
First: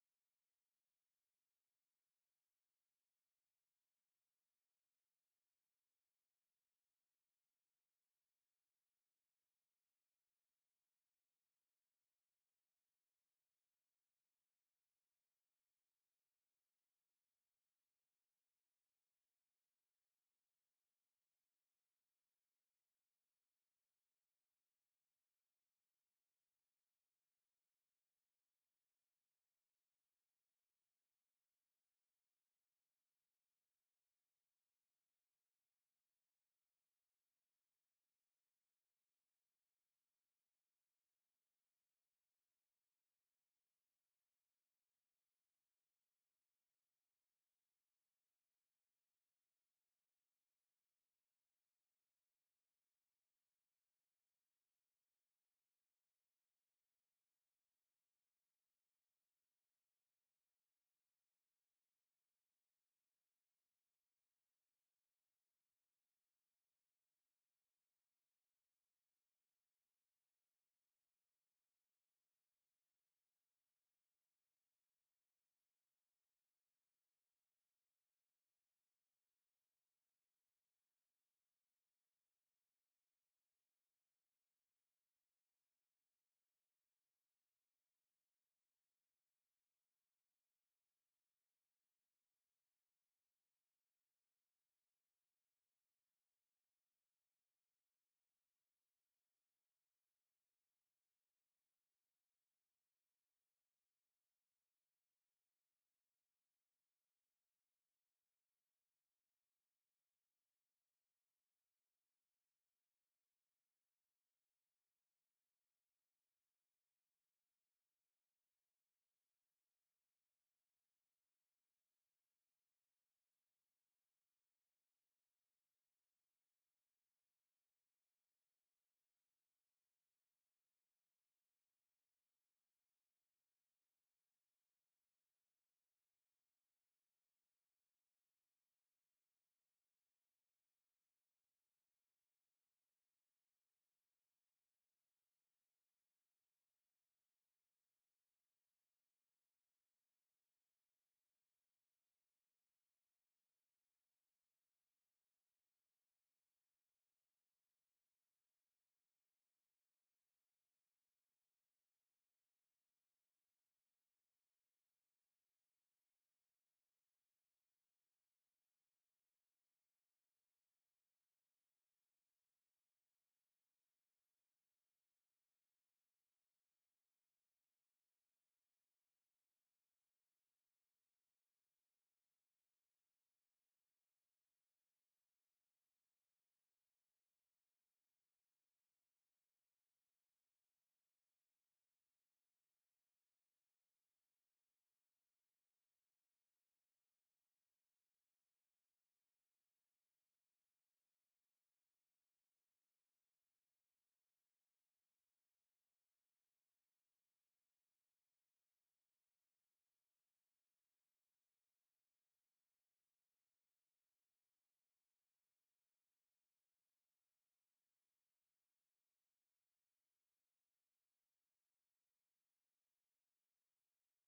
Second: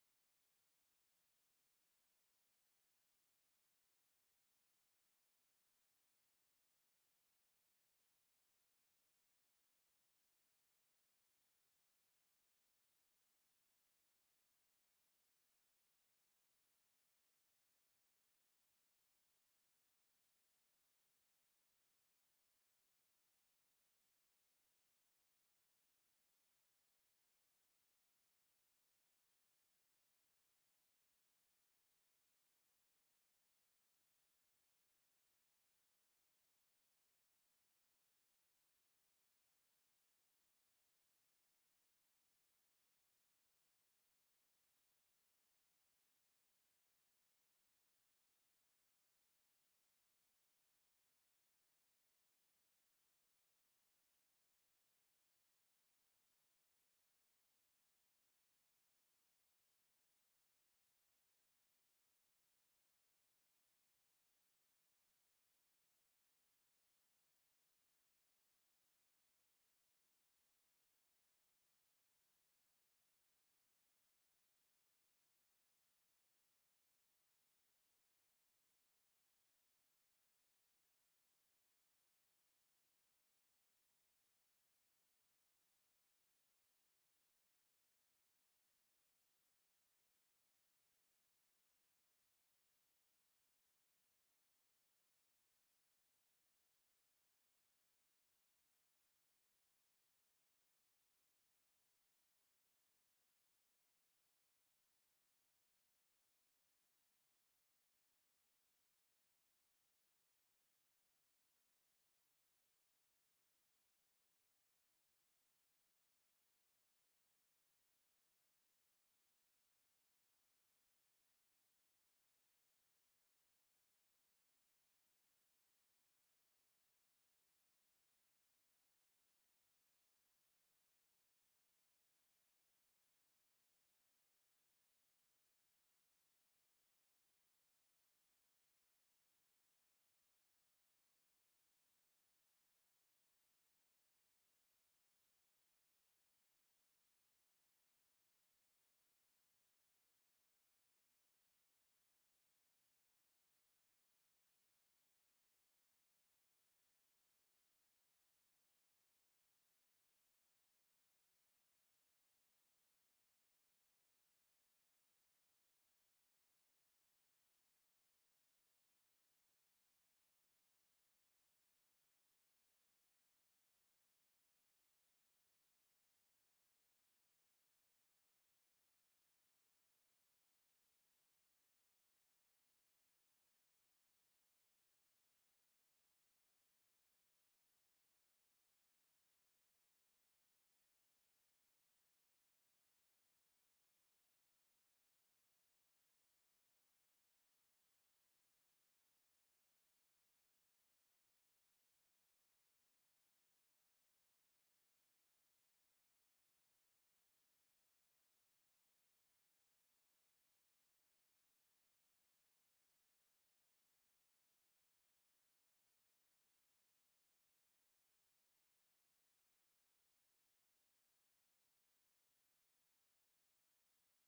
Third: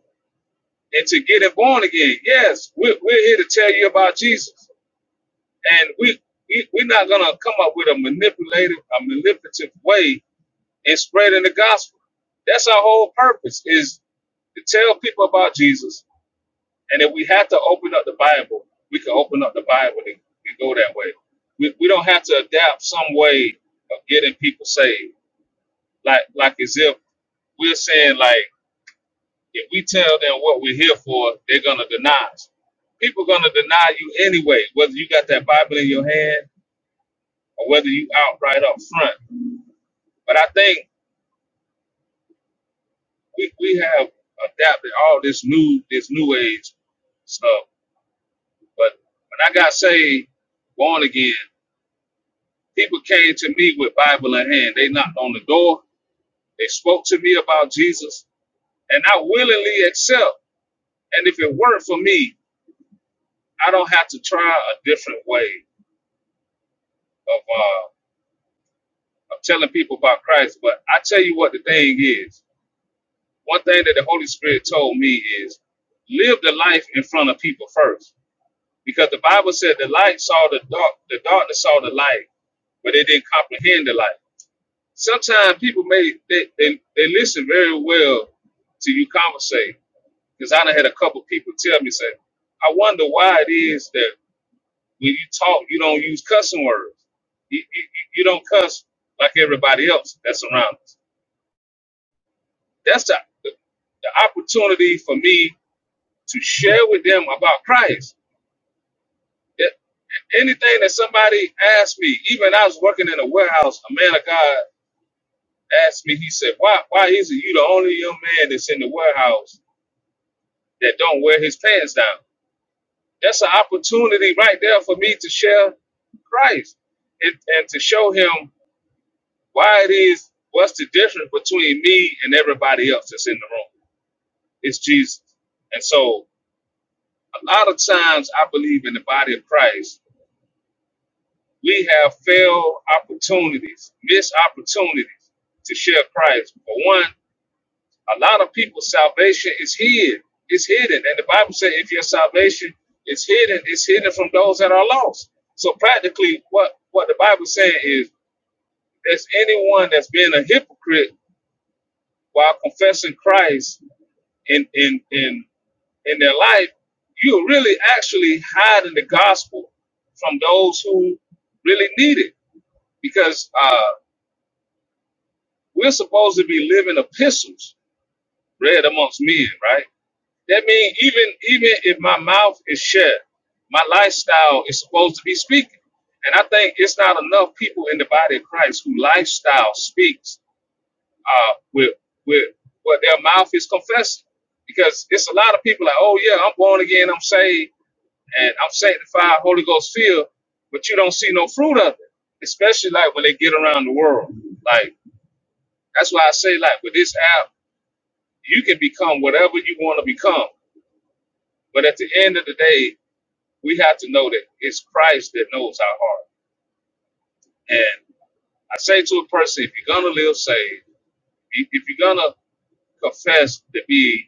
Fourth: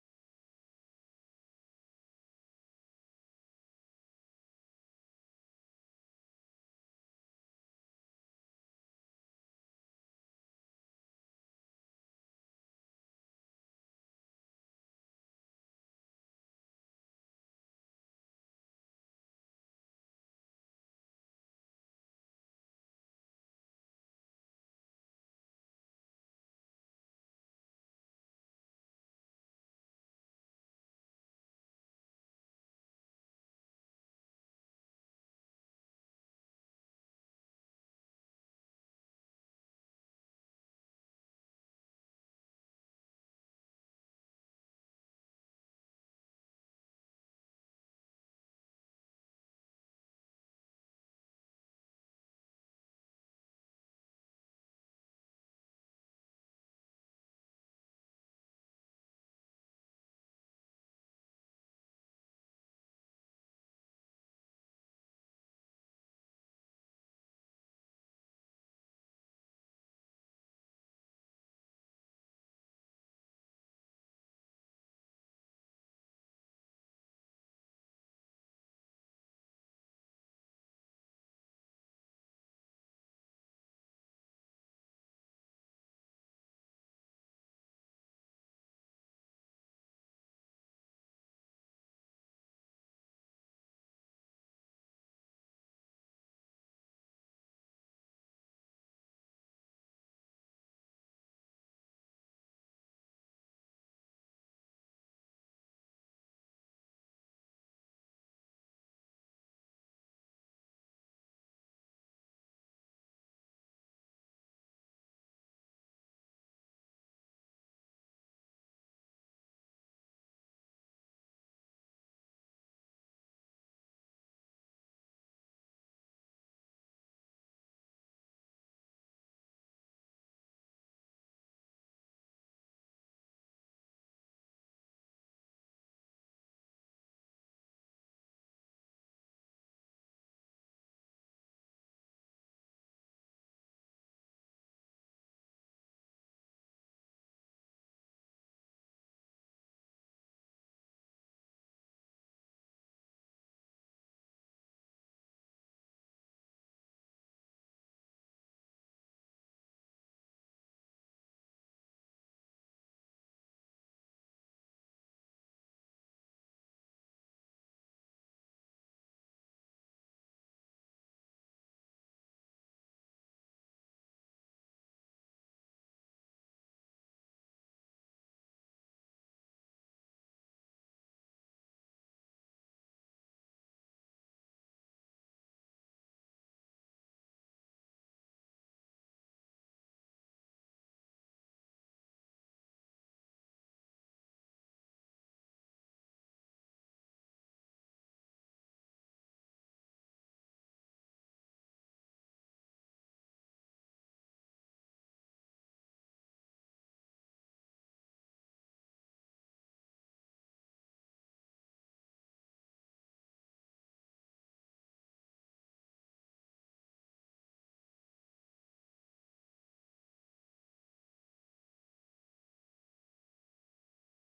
and to get it born again. Yes, we're, we're here to tell you about Jesus, and we, we we're not gonna come up with a manipulative, a manipulative way in spreading the gospel. That's our whole purpose is to tell people about Jesus, and if we have to open up the Bible, we can open up the Bible and, and go that way. We, we don't have to adapt some way of getting people saved, like like as if we're saying like If we tell them what we're here for, they're gonna deny us. People gonna deny you anyway, whether you got that Bible in your hand or whether you out right up front. But I think we, we have adapted all this new this new age stuff. But when I got saved, born again, people came to me with Bible in hand. They knocked on the door. They spoke to me about Jesus, and I willingly accept. And if it weren't for me, I don't have to try a different way of uh, of telling people about Christ. But I tell you what the thing is. One thing that the Holy Spirit told me is live the life in front of people first. Because the Bible said the light saw the dark, the darkness saw the light, but they didn't comprehend the light. Sometimes people may they, they, they listen very well to you conversate. Because I done had a couple people tell me, say, I wonder why it is that when you talk, you don't use cussing words. You, you, you don't cuss like everybody else that's around us That's the, the, the opportunity for me to share with them about Christ. If anything that somebody asked me, even I was working in a warehouse, a man of God asked me, he said, Why why is it you the only young man that's in the warehouse that don't wear his pants down? That's an opportunity right there for me to share Christ and, and to show him why it is, what's the difference between me and everybody else that's in the room. It's Jesus. And so a lot of times I believe in the body of Christ, we have failed opportunities, missed opportunities to share Christ. For one, a lot of people's salvation is hid. It's hidden. And the Bible says if your salvation is hidden, it's hidden from those that are lost. So practically what, what the Bible is saying is there's anyone that's being a hypocrite while confessing Christ in in in in their life, you're really actually hiding the gospel from those who really need it. Because uh, we're supposed to be living epistles read amongst men, right? That means even even if my mouth is shut, my lifestyle is supposed to be speaking. And I think it's not enough people in the body of Christ who lifestyle speaks uh, with with what their mouth is confessing. Because it's a lot of people like, oh yeah, I'm born again, I'm saved and I'm sanctified, Holy Ghost filled, but you don't see no fruit of it. Especially like when they get around the world. Like that's why I say like with this app, you can become whatever you want to become. But at the end of the day, we have to know that it's Christ that knows our heart. And I say to a person, if you're gonna live saved, if if you're gonna confess to be,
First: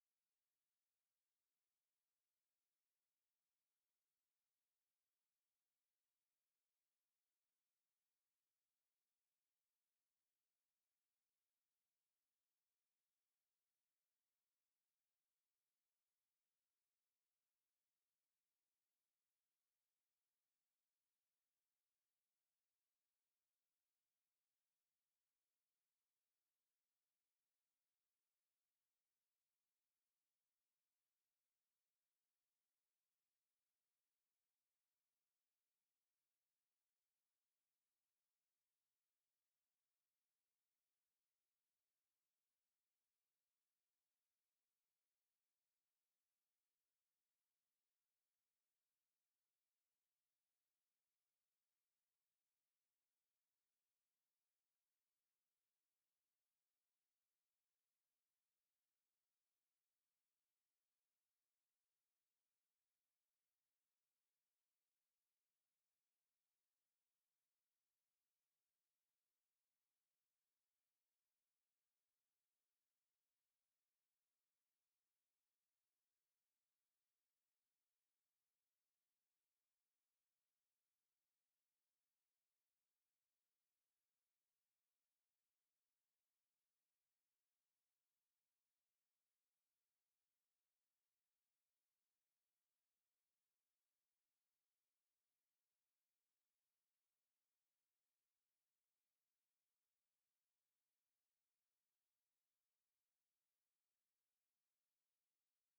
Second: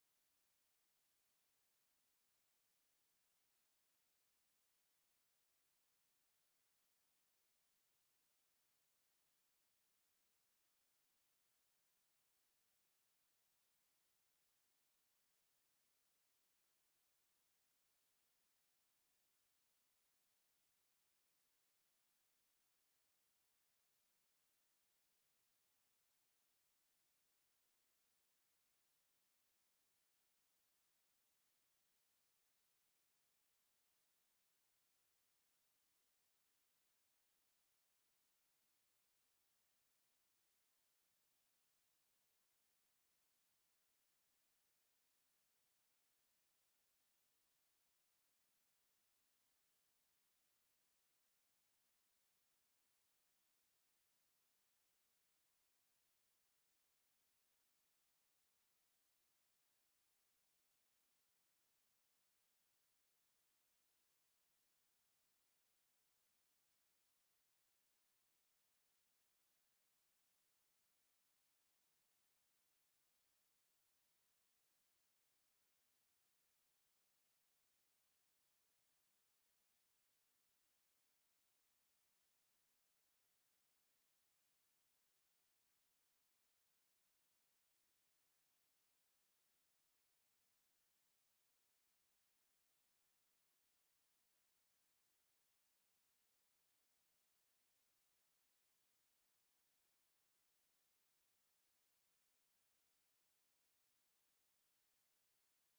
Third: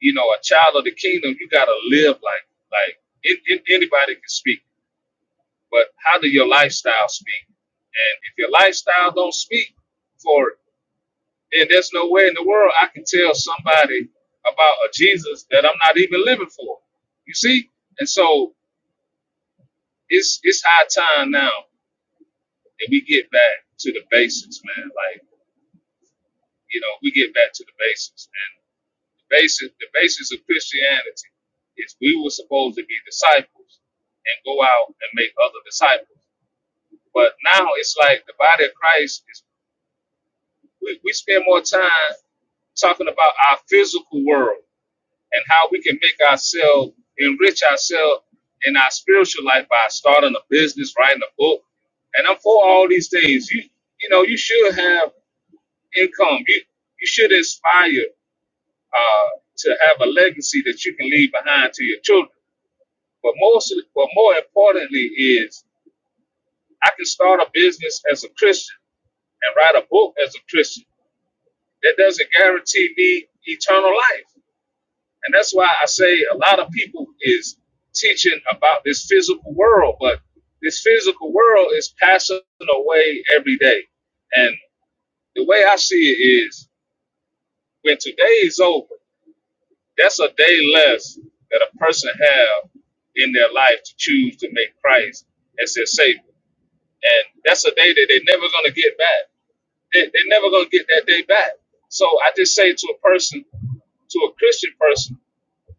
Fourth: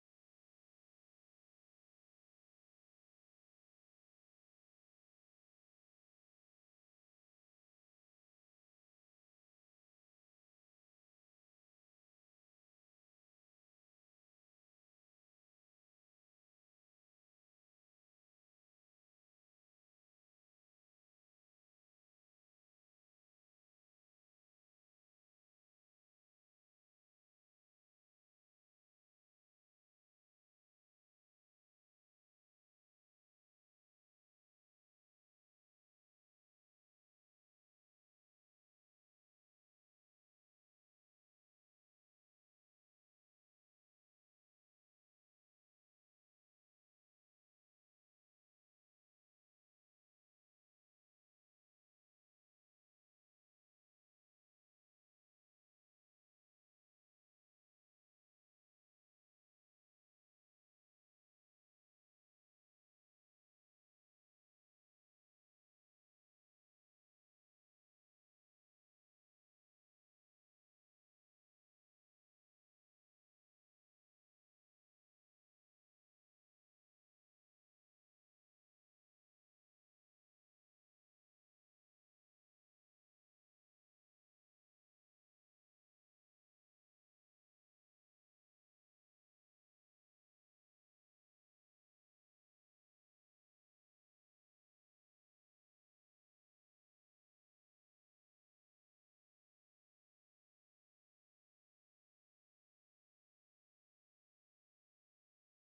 you know, a child of the kingdom, you gotta live like like it, it, anybody can speak. but how do your lifestyle speak? And if your lifestyle don't speak for it, then there's no way in the world I can tell somebody about a Jesus that I'm not even living for. You see? And so it's it's high time now that we get back to the basics, man. Like, you know, we get back to the basics. And the basic the basis of Christianity is we were supposed to be disciples and go out and make other disciples. But now it's like the body of Christ is we, we spend more time talking about our physical world and how we can make ourselves enrich ourselves in our spiritual life by starting a business, writing a book. And I'm for all these things. You you know, you should have income. You you should inspire uh, to have a legacy that you can leave behind to your children. But most but more importantly is I can start a business as a Christian and write a book as a Christian. That doesn't guarantee me eternal life And that's why I say a lot of people is teaching about this physical world, but this physical world is passing away every day. And the way I see it is when today is over, that's a day less that a person have in their life to choose to make Christ as their savior. And that's a day that they're never gonna get back. They, they're never gonna get that day back. So I just say to a person, to a Christian person,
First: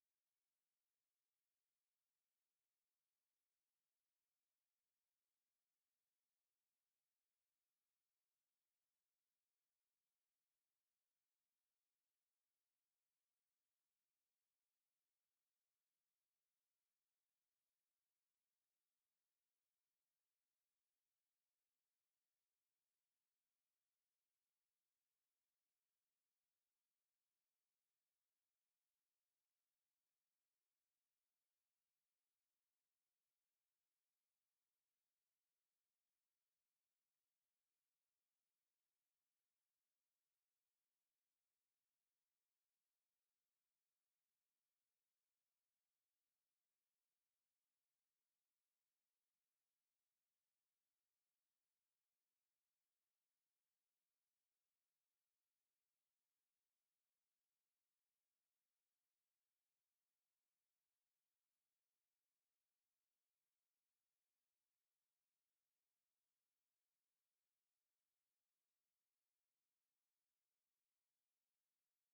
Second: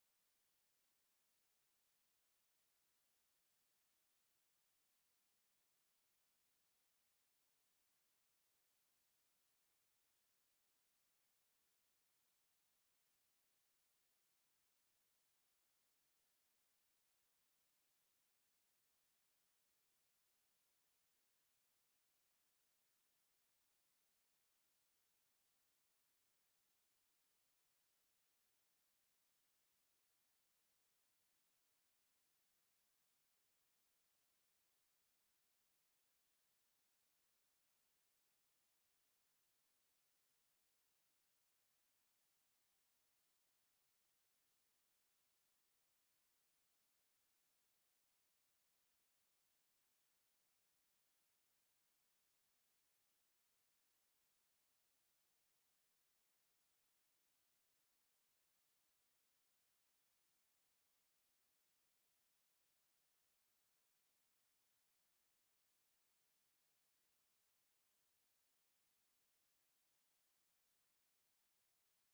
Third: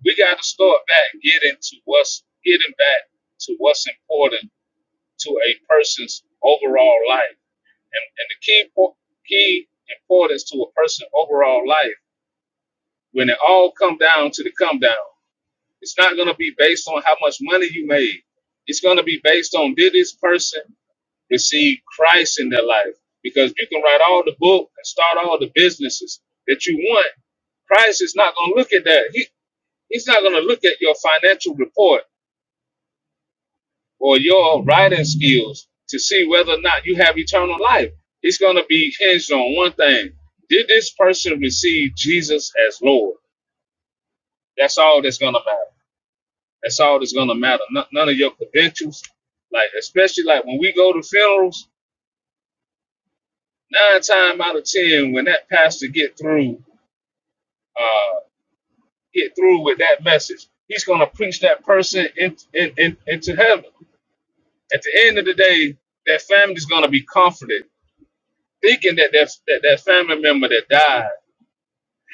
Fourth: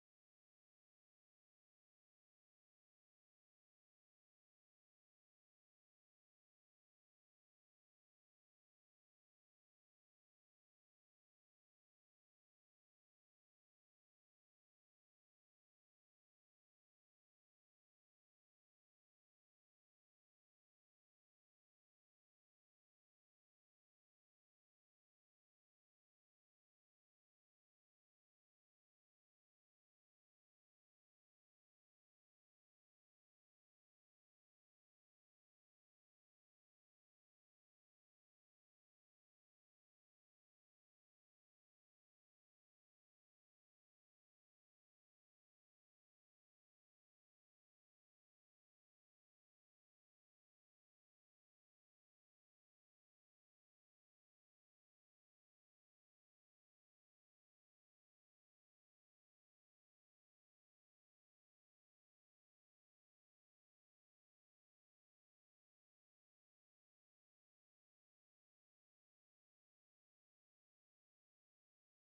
we got to start back getting to what's getting back to what's important to a person's overall life, and, and the key key importance to a person's overall life. When it all come down to the come down, it's not going to be based on how much money you made. It's going to be based on did this person receive Christ in their life? Because you can write all the book and start all the businesses that you want. Christ is not going to look at that. He, he's not going to look at your financial report or your writing skills to see whether or not you have eternal life. It's going to be hinged on one thing. Did this person receive Jesus as Lord? That's all that's going to matter. That's all that's going to matter. No- none of your credentials. Like, especially like when we go to funerals, nine times out of ten, when that pastor get through, uh, get through with that message, he's going to preach that person in, in, in, into heaven. At the end of the day, that family is going to be comforted thinking that that, that that family member that died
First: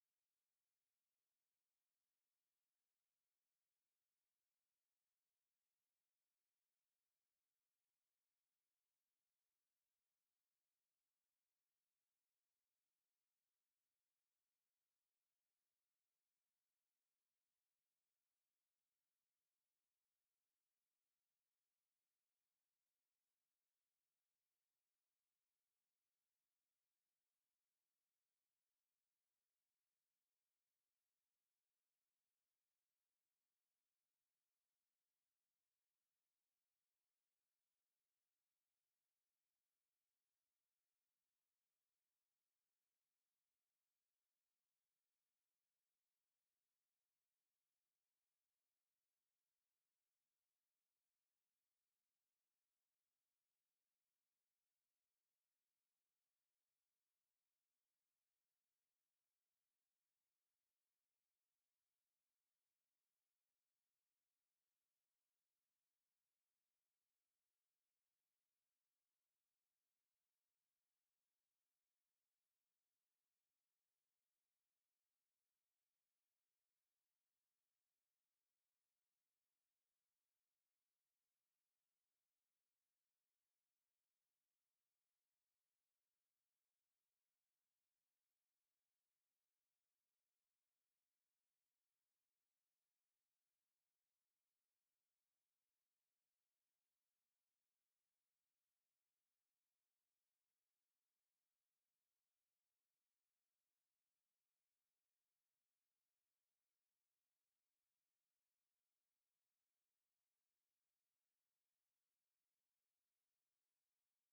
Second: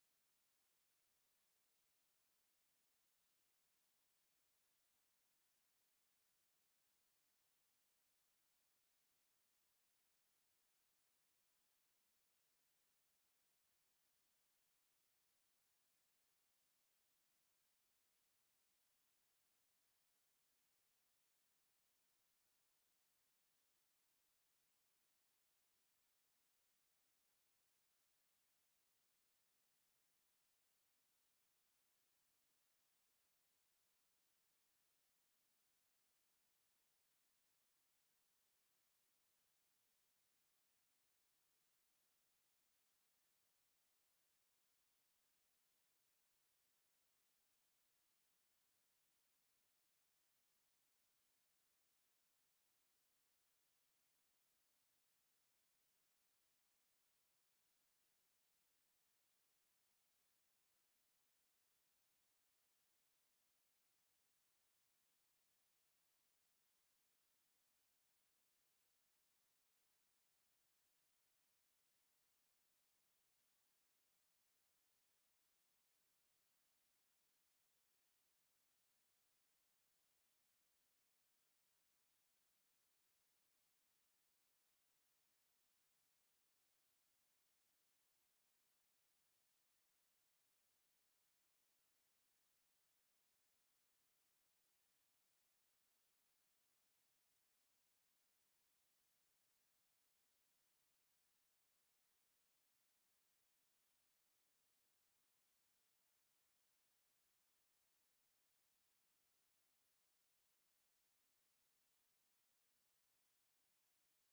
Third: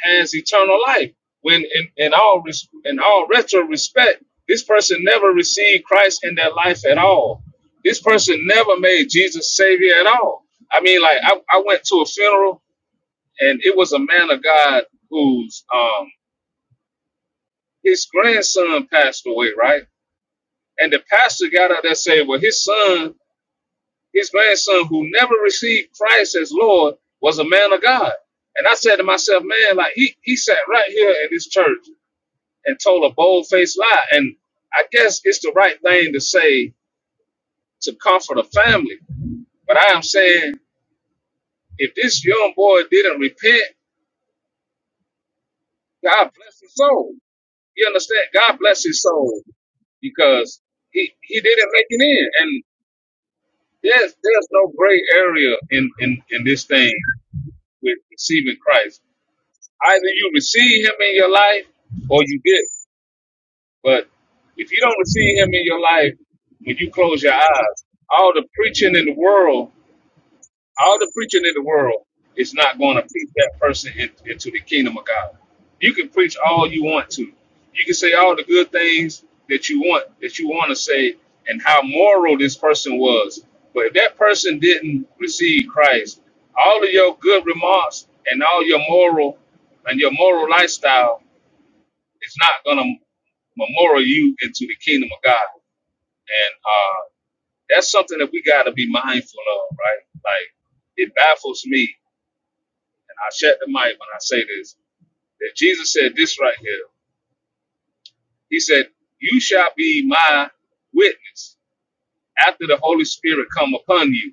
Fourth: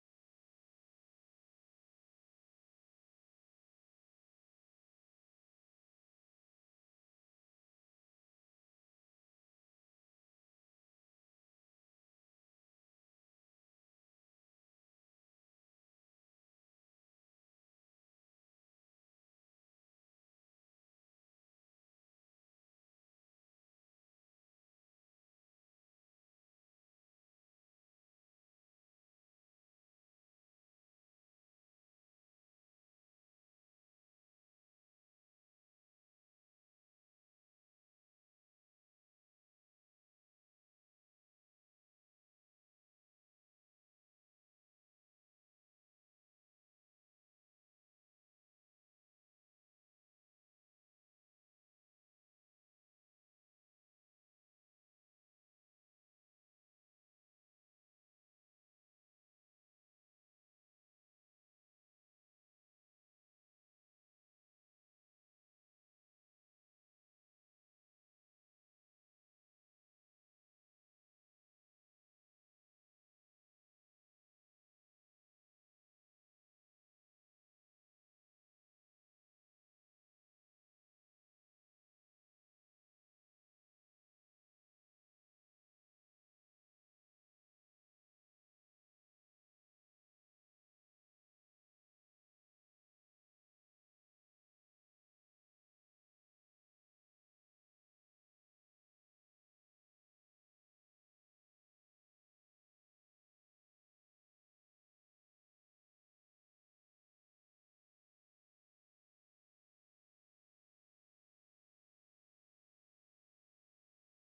has eternal life. When in, in all res- in all retro respect, this person never received Christ in their life at all. This person never made Jesus Savior at all. I mean, like I, I went to a funeral and it was a man of God whose um his grandson passed away, right? And the pastor got up there and said, "Well, his son His grandson, who never received Christ as Lord, was a man of God. And I said to myself, man, like he, he sat right here in this church and told a bold faced lie. And I guess it's the right thing to say to comfort a family. But I am saying, if this young boy didn't repent, God bless his soul. You understand? God bless his soul because he, he didn't make it in. And there's there's no gray area in, in, in this thing with receiving Christ. Either you receive him in your life or you didn't. But if you don't receive him in your life, when you close your eyes, all the preaching in the world, all the preaching in the world is not going to preach that person in- into the kingdom of God. You can preach all you want to. You can say all the good things that you want, that you want to say, and how moral this person was. But if that person didn't receive Christ, all of your good remarks and all your moral and your moral lifestyle it's not going to memorial you into the kingdom of God. And uh, that's something that we got to be mindful of, right? Like, it baffles me, and I shut the mic when I say this, that Jesus said this right here. He said, You shall be my witness after the Holy Spirit come upon you.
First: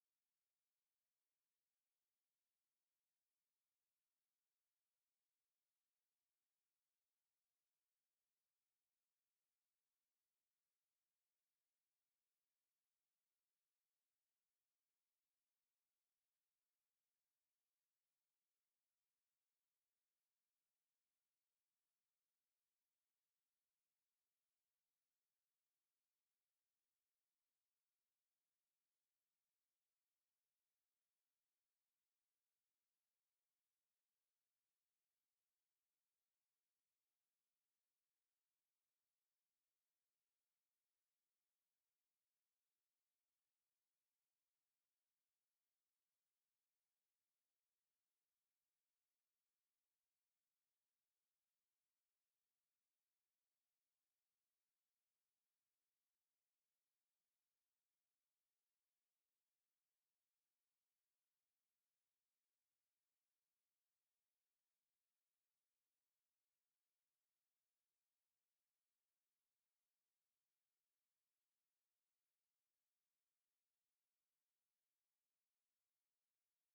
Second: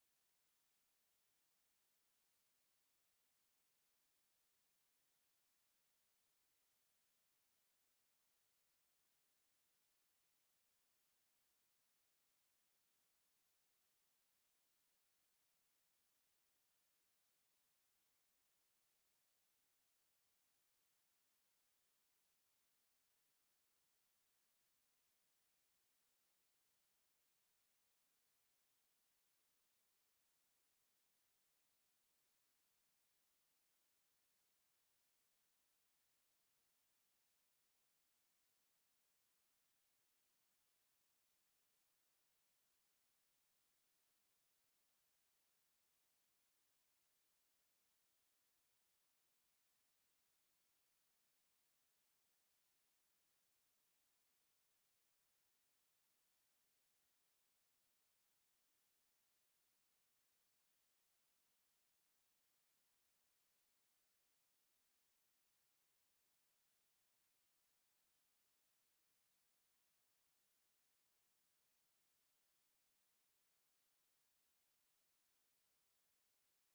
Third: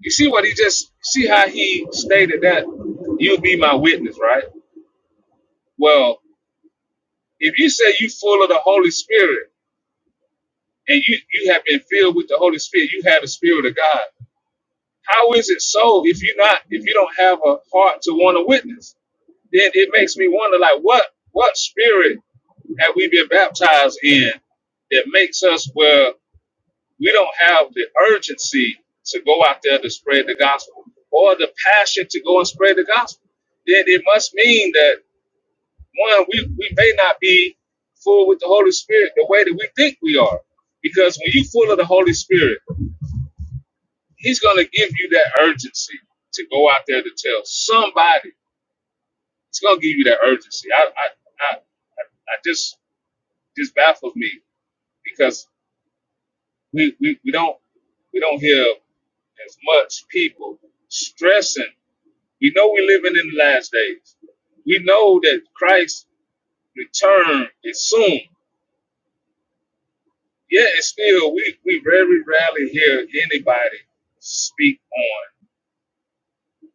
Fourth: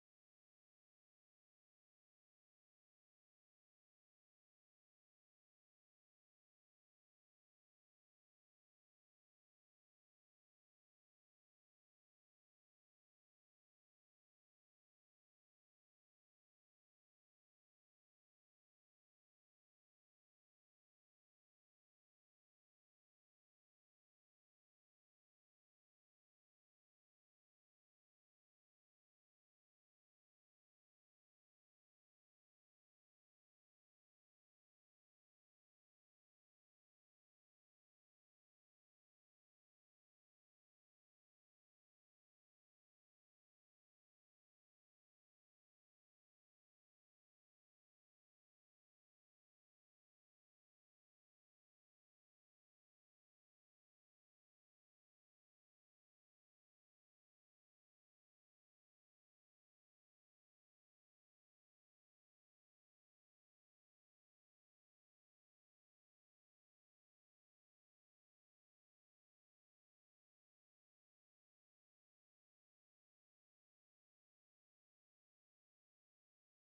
You see what he just, see how he stated that? You'll be my witness, right? Well, if you say you full of the Holy Spirit and you, you have been filled with the Holy Spirit, you have the Spirit of God How is it so if you not if you don't have a heart to want to witness? Then it makes me wonder like what what spirit have we been baptized in that makes us where we don't have the urgency to go out there to spread the gospel or the passion to go and spread the gospel? Then it must mean that one, we, we may not be full with the Holy Spirit the way that we think we are. Because when you're full of the Holy Spirit, He's going to give you that urgency to go out there to tell somebody. He's going to give you that urgency. I, I, I, I just just baffles me because we, we, we don't we don't hear as much people stressing. We know we're living in the last days. We know that Christ's return is soon. Yet it's still we, we very rarely hear anybody speak on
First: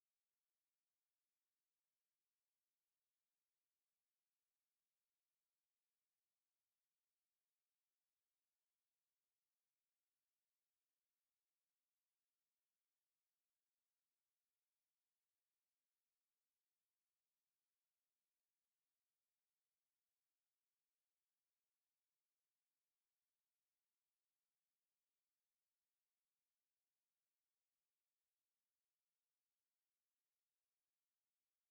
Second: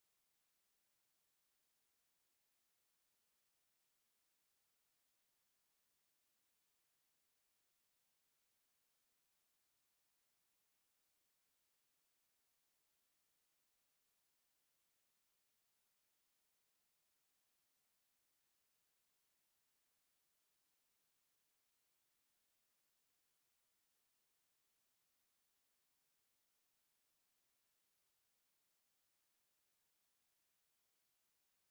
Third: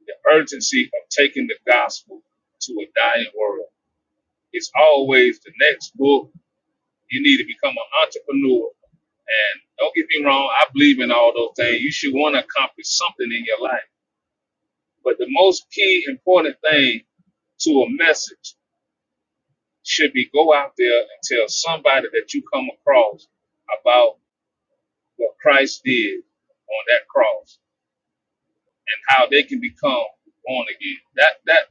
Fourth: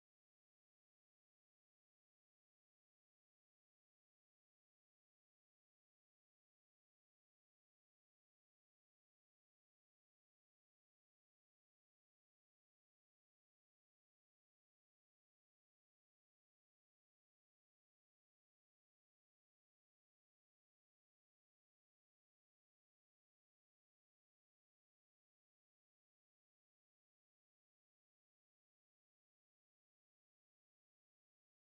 the urgency of taking the gospel to a dying world. It's always the next book. You need to become an entrepreneur. And don't get me wrong, I believe in all those things. You should want to accomplish something in your life. But the most key important thing to a message should be go out there and tell somebody that you come across about what Christ did on that cross and how they can become born again. That that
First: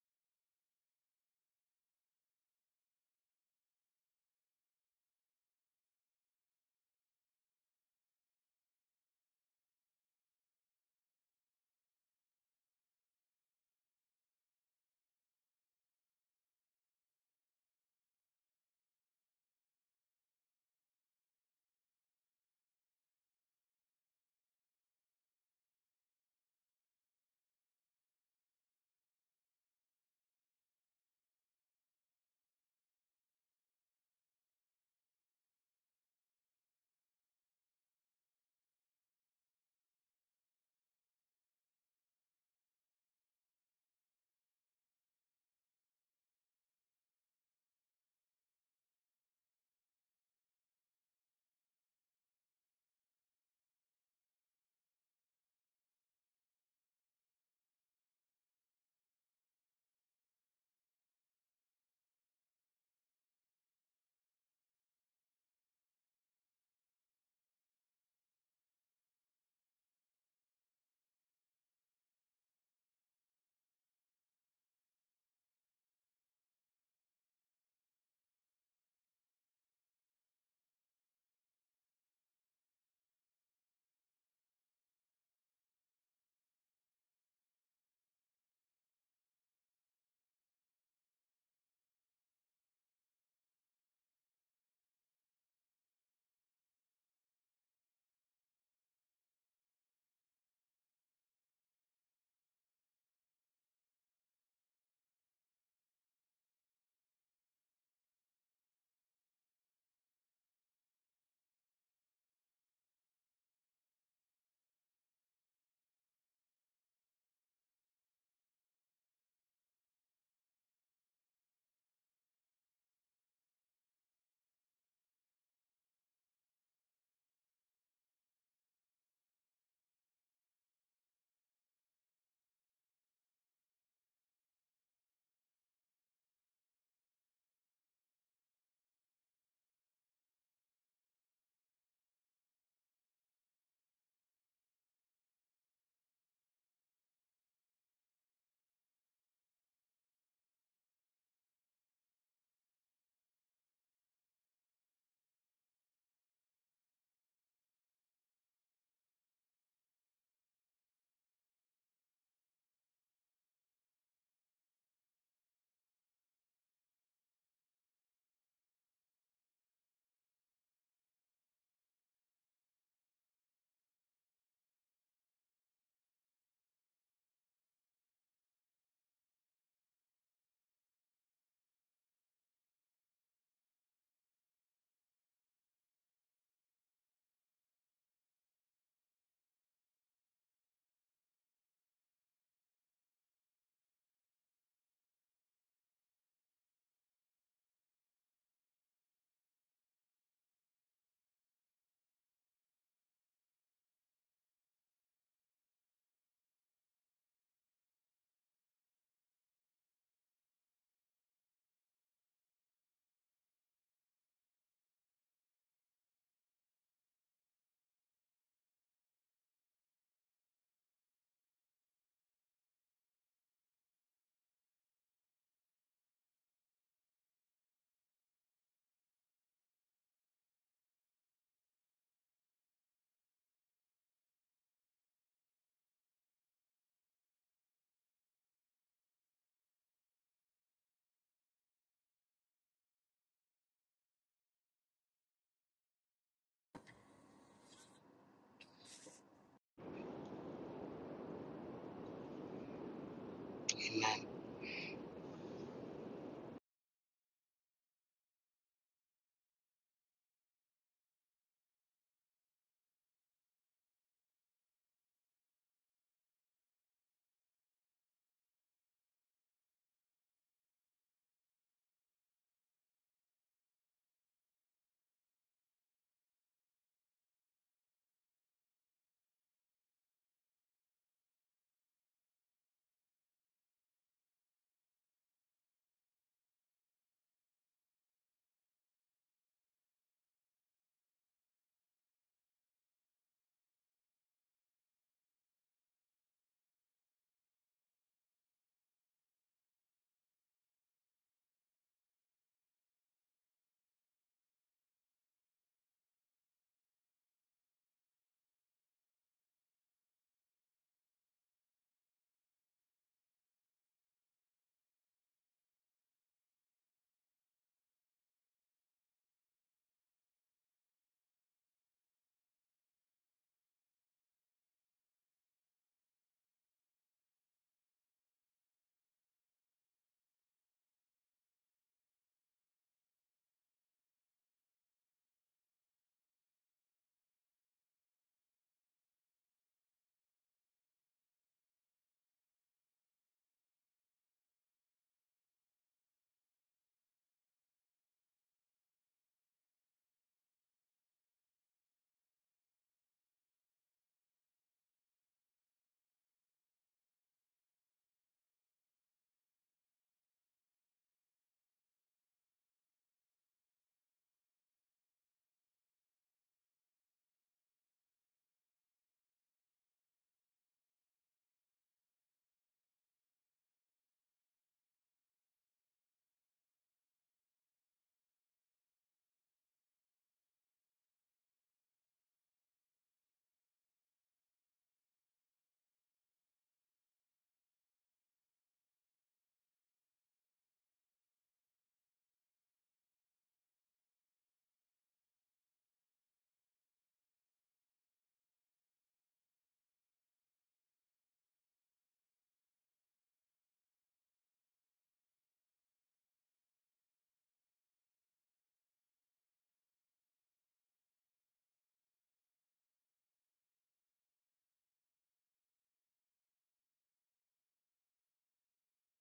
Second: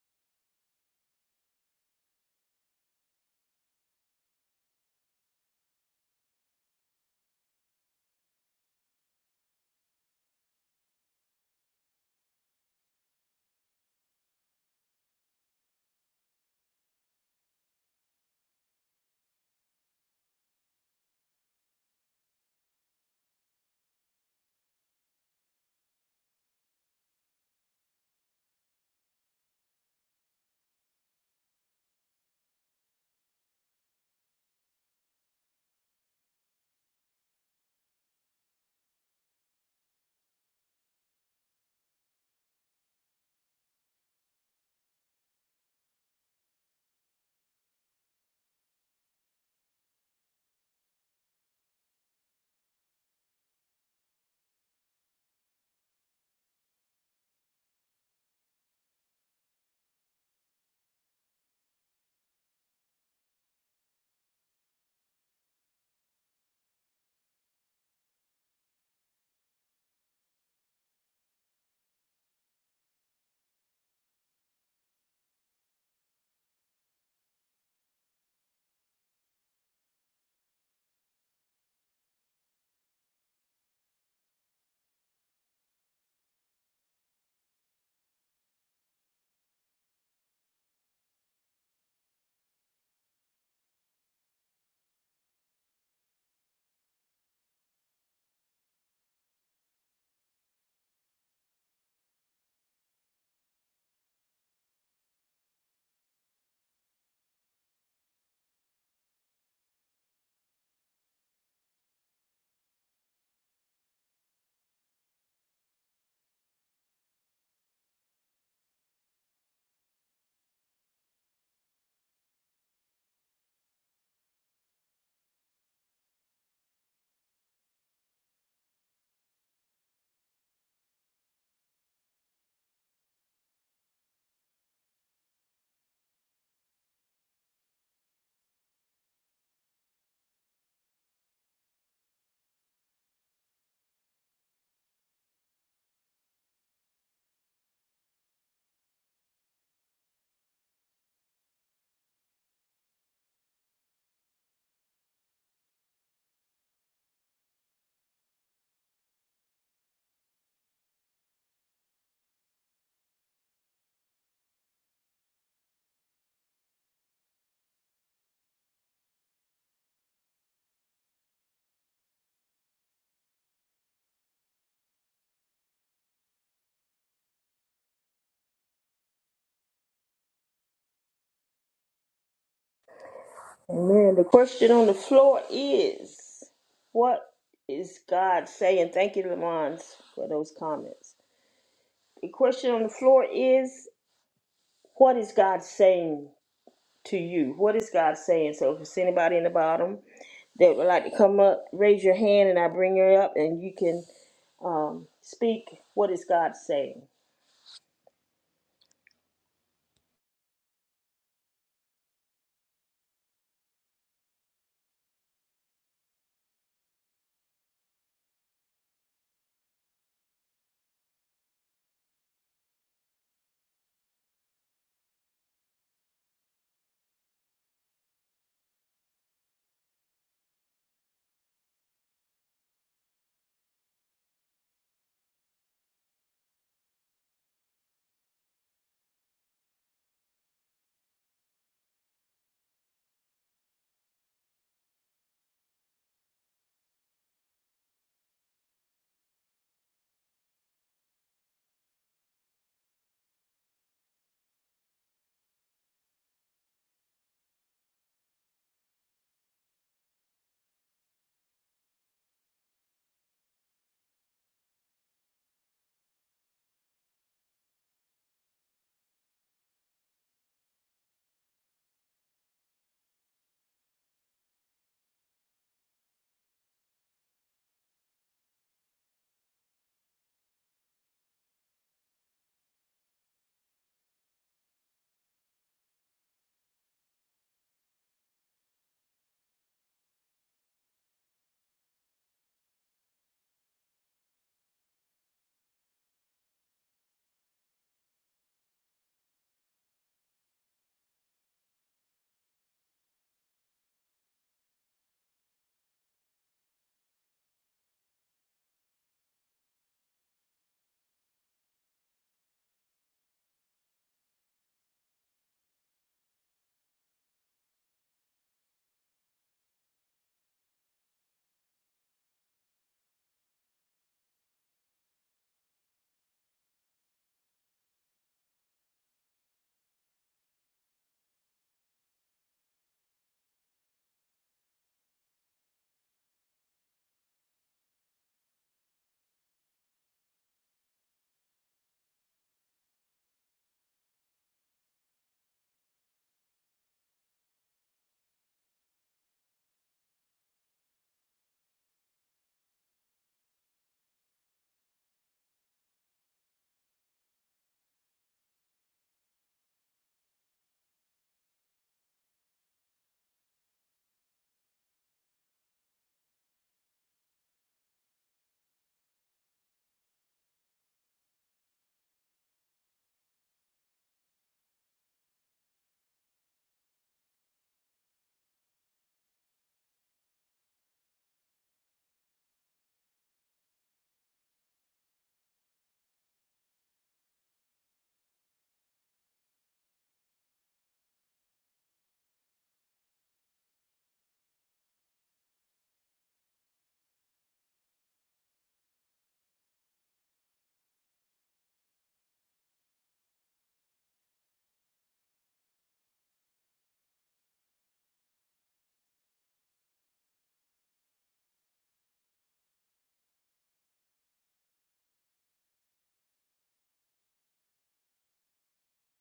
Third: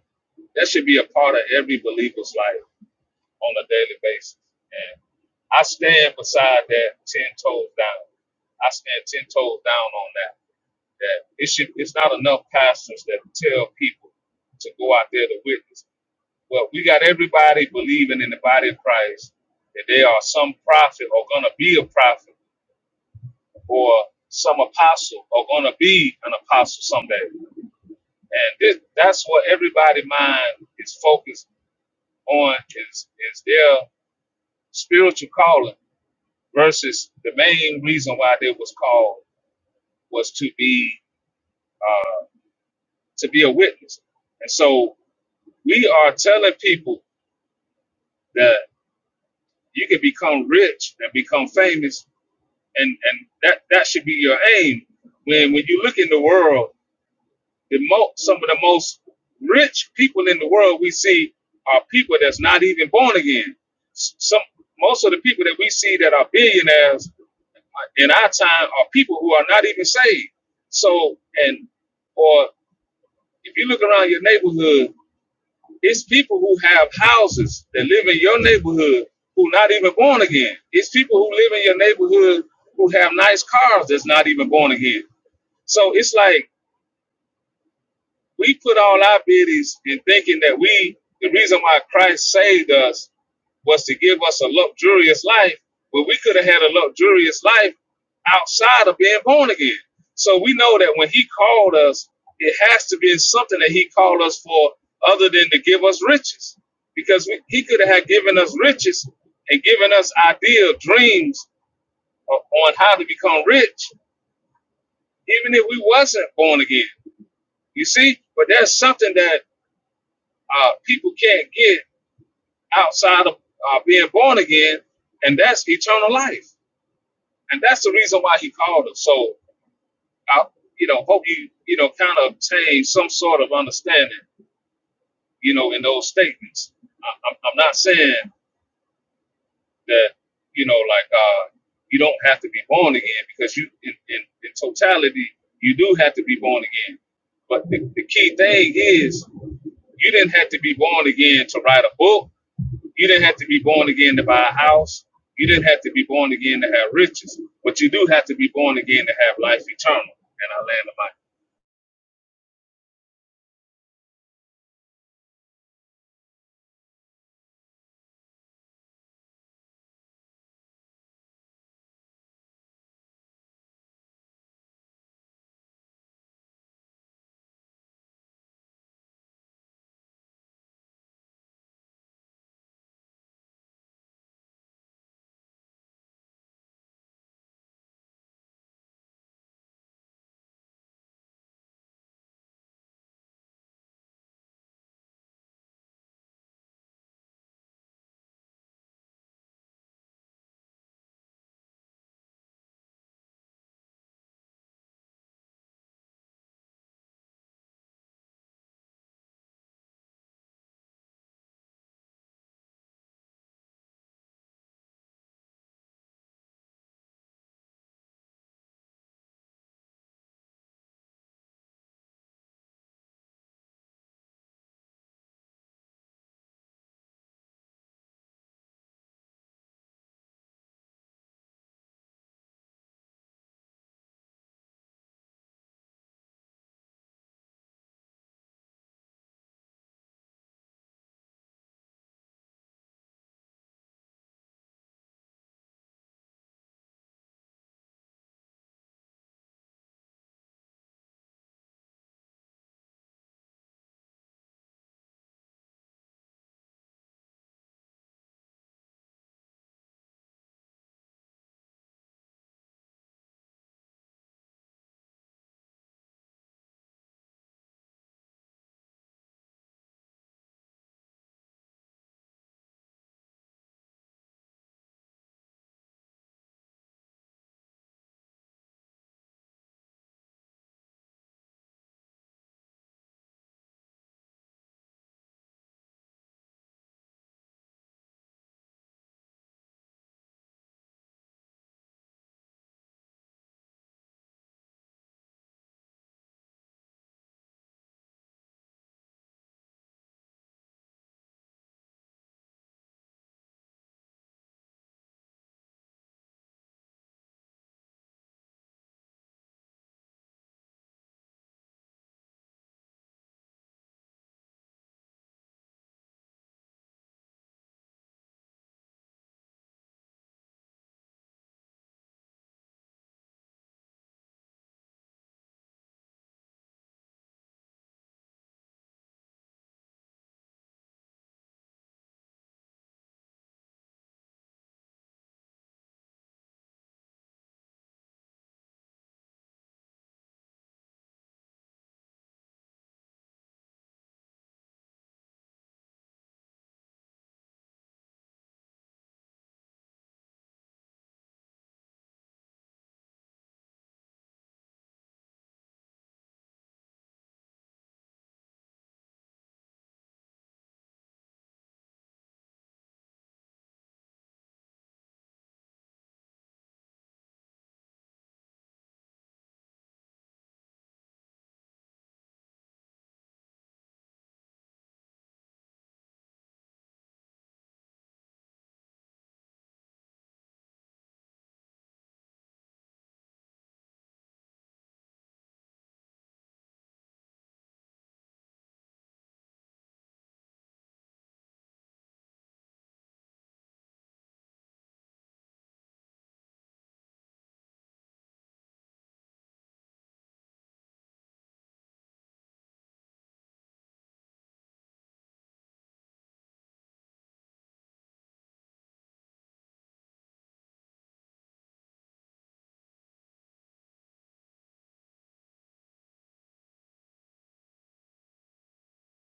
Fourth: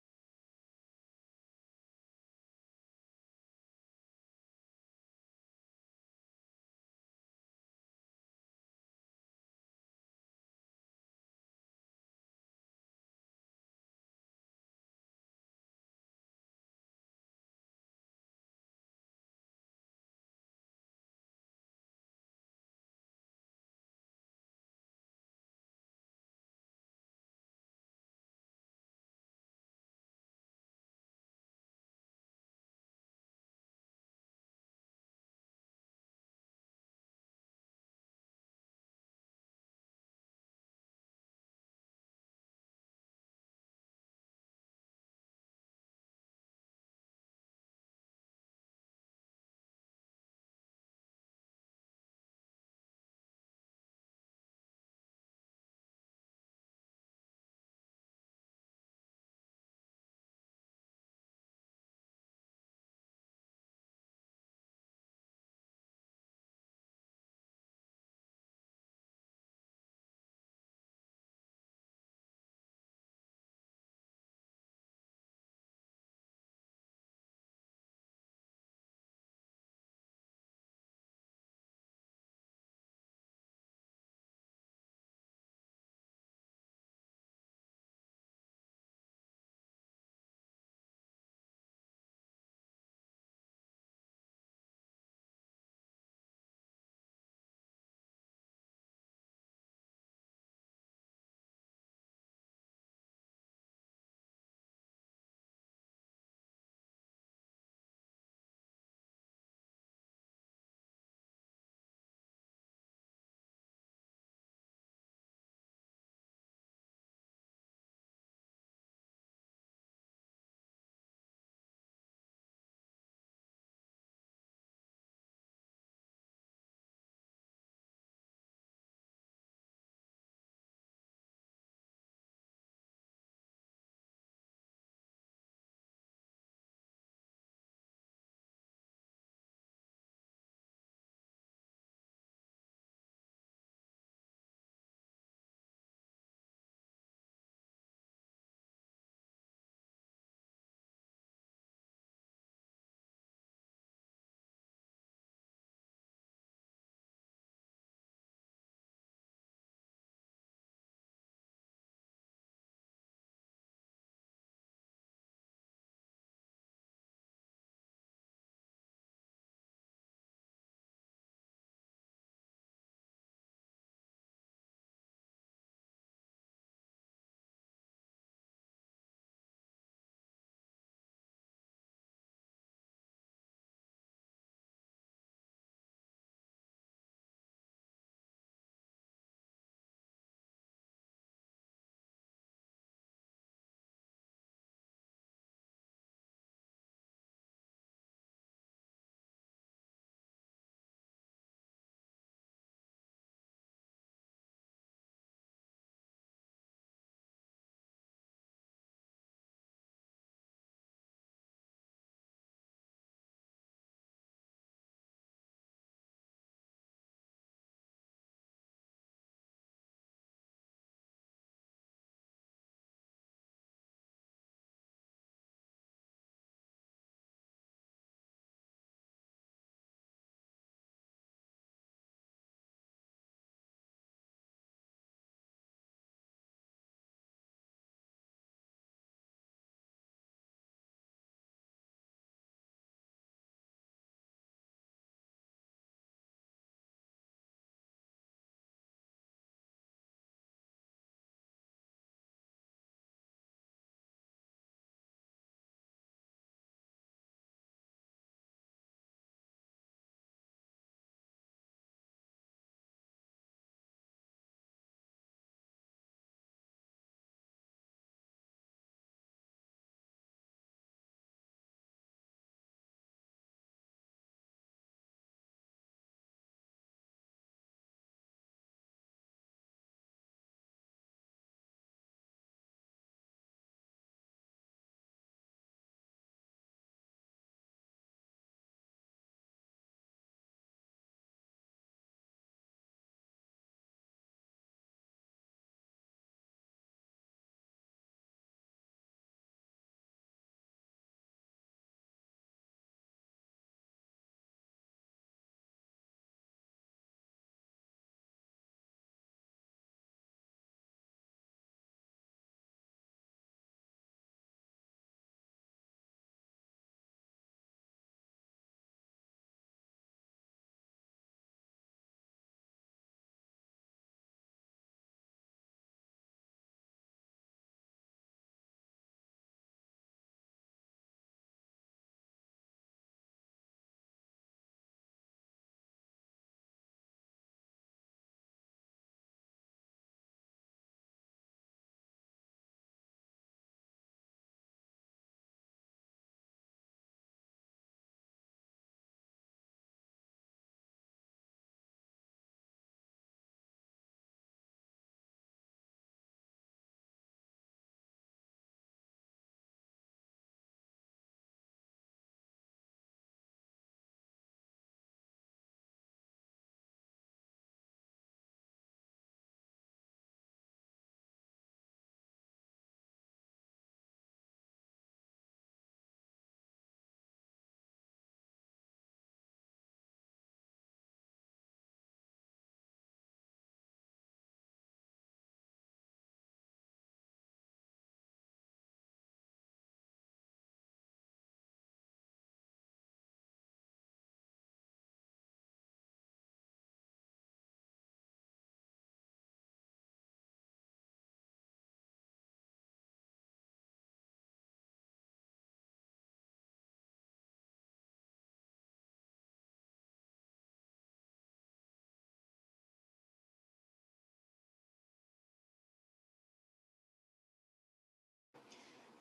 that should be a part of every believer's life. on a daily basis. And I stand beside that ten toes down. I stand ten toes down on that. That it should it's not enough pastors that tell people to go out there to witness. Well, we got everybody believing in the body of Christ that they are some prophet or gonna be a prophet or some apostle or gonna be an apostle someday. And this that's what everybody mind is focused on is is their spiritual calling versus the main reason why they was called was to be uh, to be a witness. And so we are telling people that you can become rich and become famous, and and that that should be your aim. When when you look in the world The mo- some of the most rich people in the world we see are people that's not even born again. S- Some most of the people that we see that are billionaires uh, in our time are people who are not even saved. So, and or if you look around your neighborhood, it's people who have houses that live in your neighborhood who not even born again. It's people who live in your neighborhood who have nice cars that's not even born again. So it's like We put all our biddies in thinking that we, the reason why Christ saved us was to give us a luxurious life, but we could have had a luxurious life outside of being born again. So we know that when he called us, it has to be something that he called us for other than to give us riches. Because we, he could have given us riches and given us ideal dreams o- on how to become rich, even if we wasn't born again. You see? But that's something that uh, people can't get outside of uh, being born again, and that's eternal life. And that's the reason why he called us. So I, you know, hope you, you know, kind of obtain some sort of understanding, you know, in those statements. I, I'm, I'm not saying that, you know, like uh, you don't have to be born again because you, in, in, in totality, you do have to be born again. But the, the key thing is, you didn't have to be born again to write a book You didn't have to be born again to buy a house. You didn't have to be born again to have riches, but you do have to be born again to have life eternal. And I land on my Amen. The question on the floor is, what is God saying? Thank you, Lamont, for those comments. The question on the floor is, what is God saying to you? What is God saying? So, if it's anybody in the bottom. that would like to come up, raise your hand and I bring her up and you can um, speak what is God saying.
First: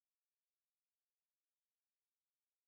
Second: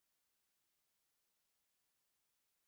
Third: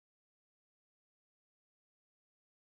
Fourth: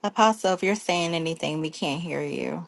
Apostle, if you're saying anything, we can't hear you.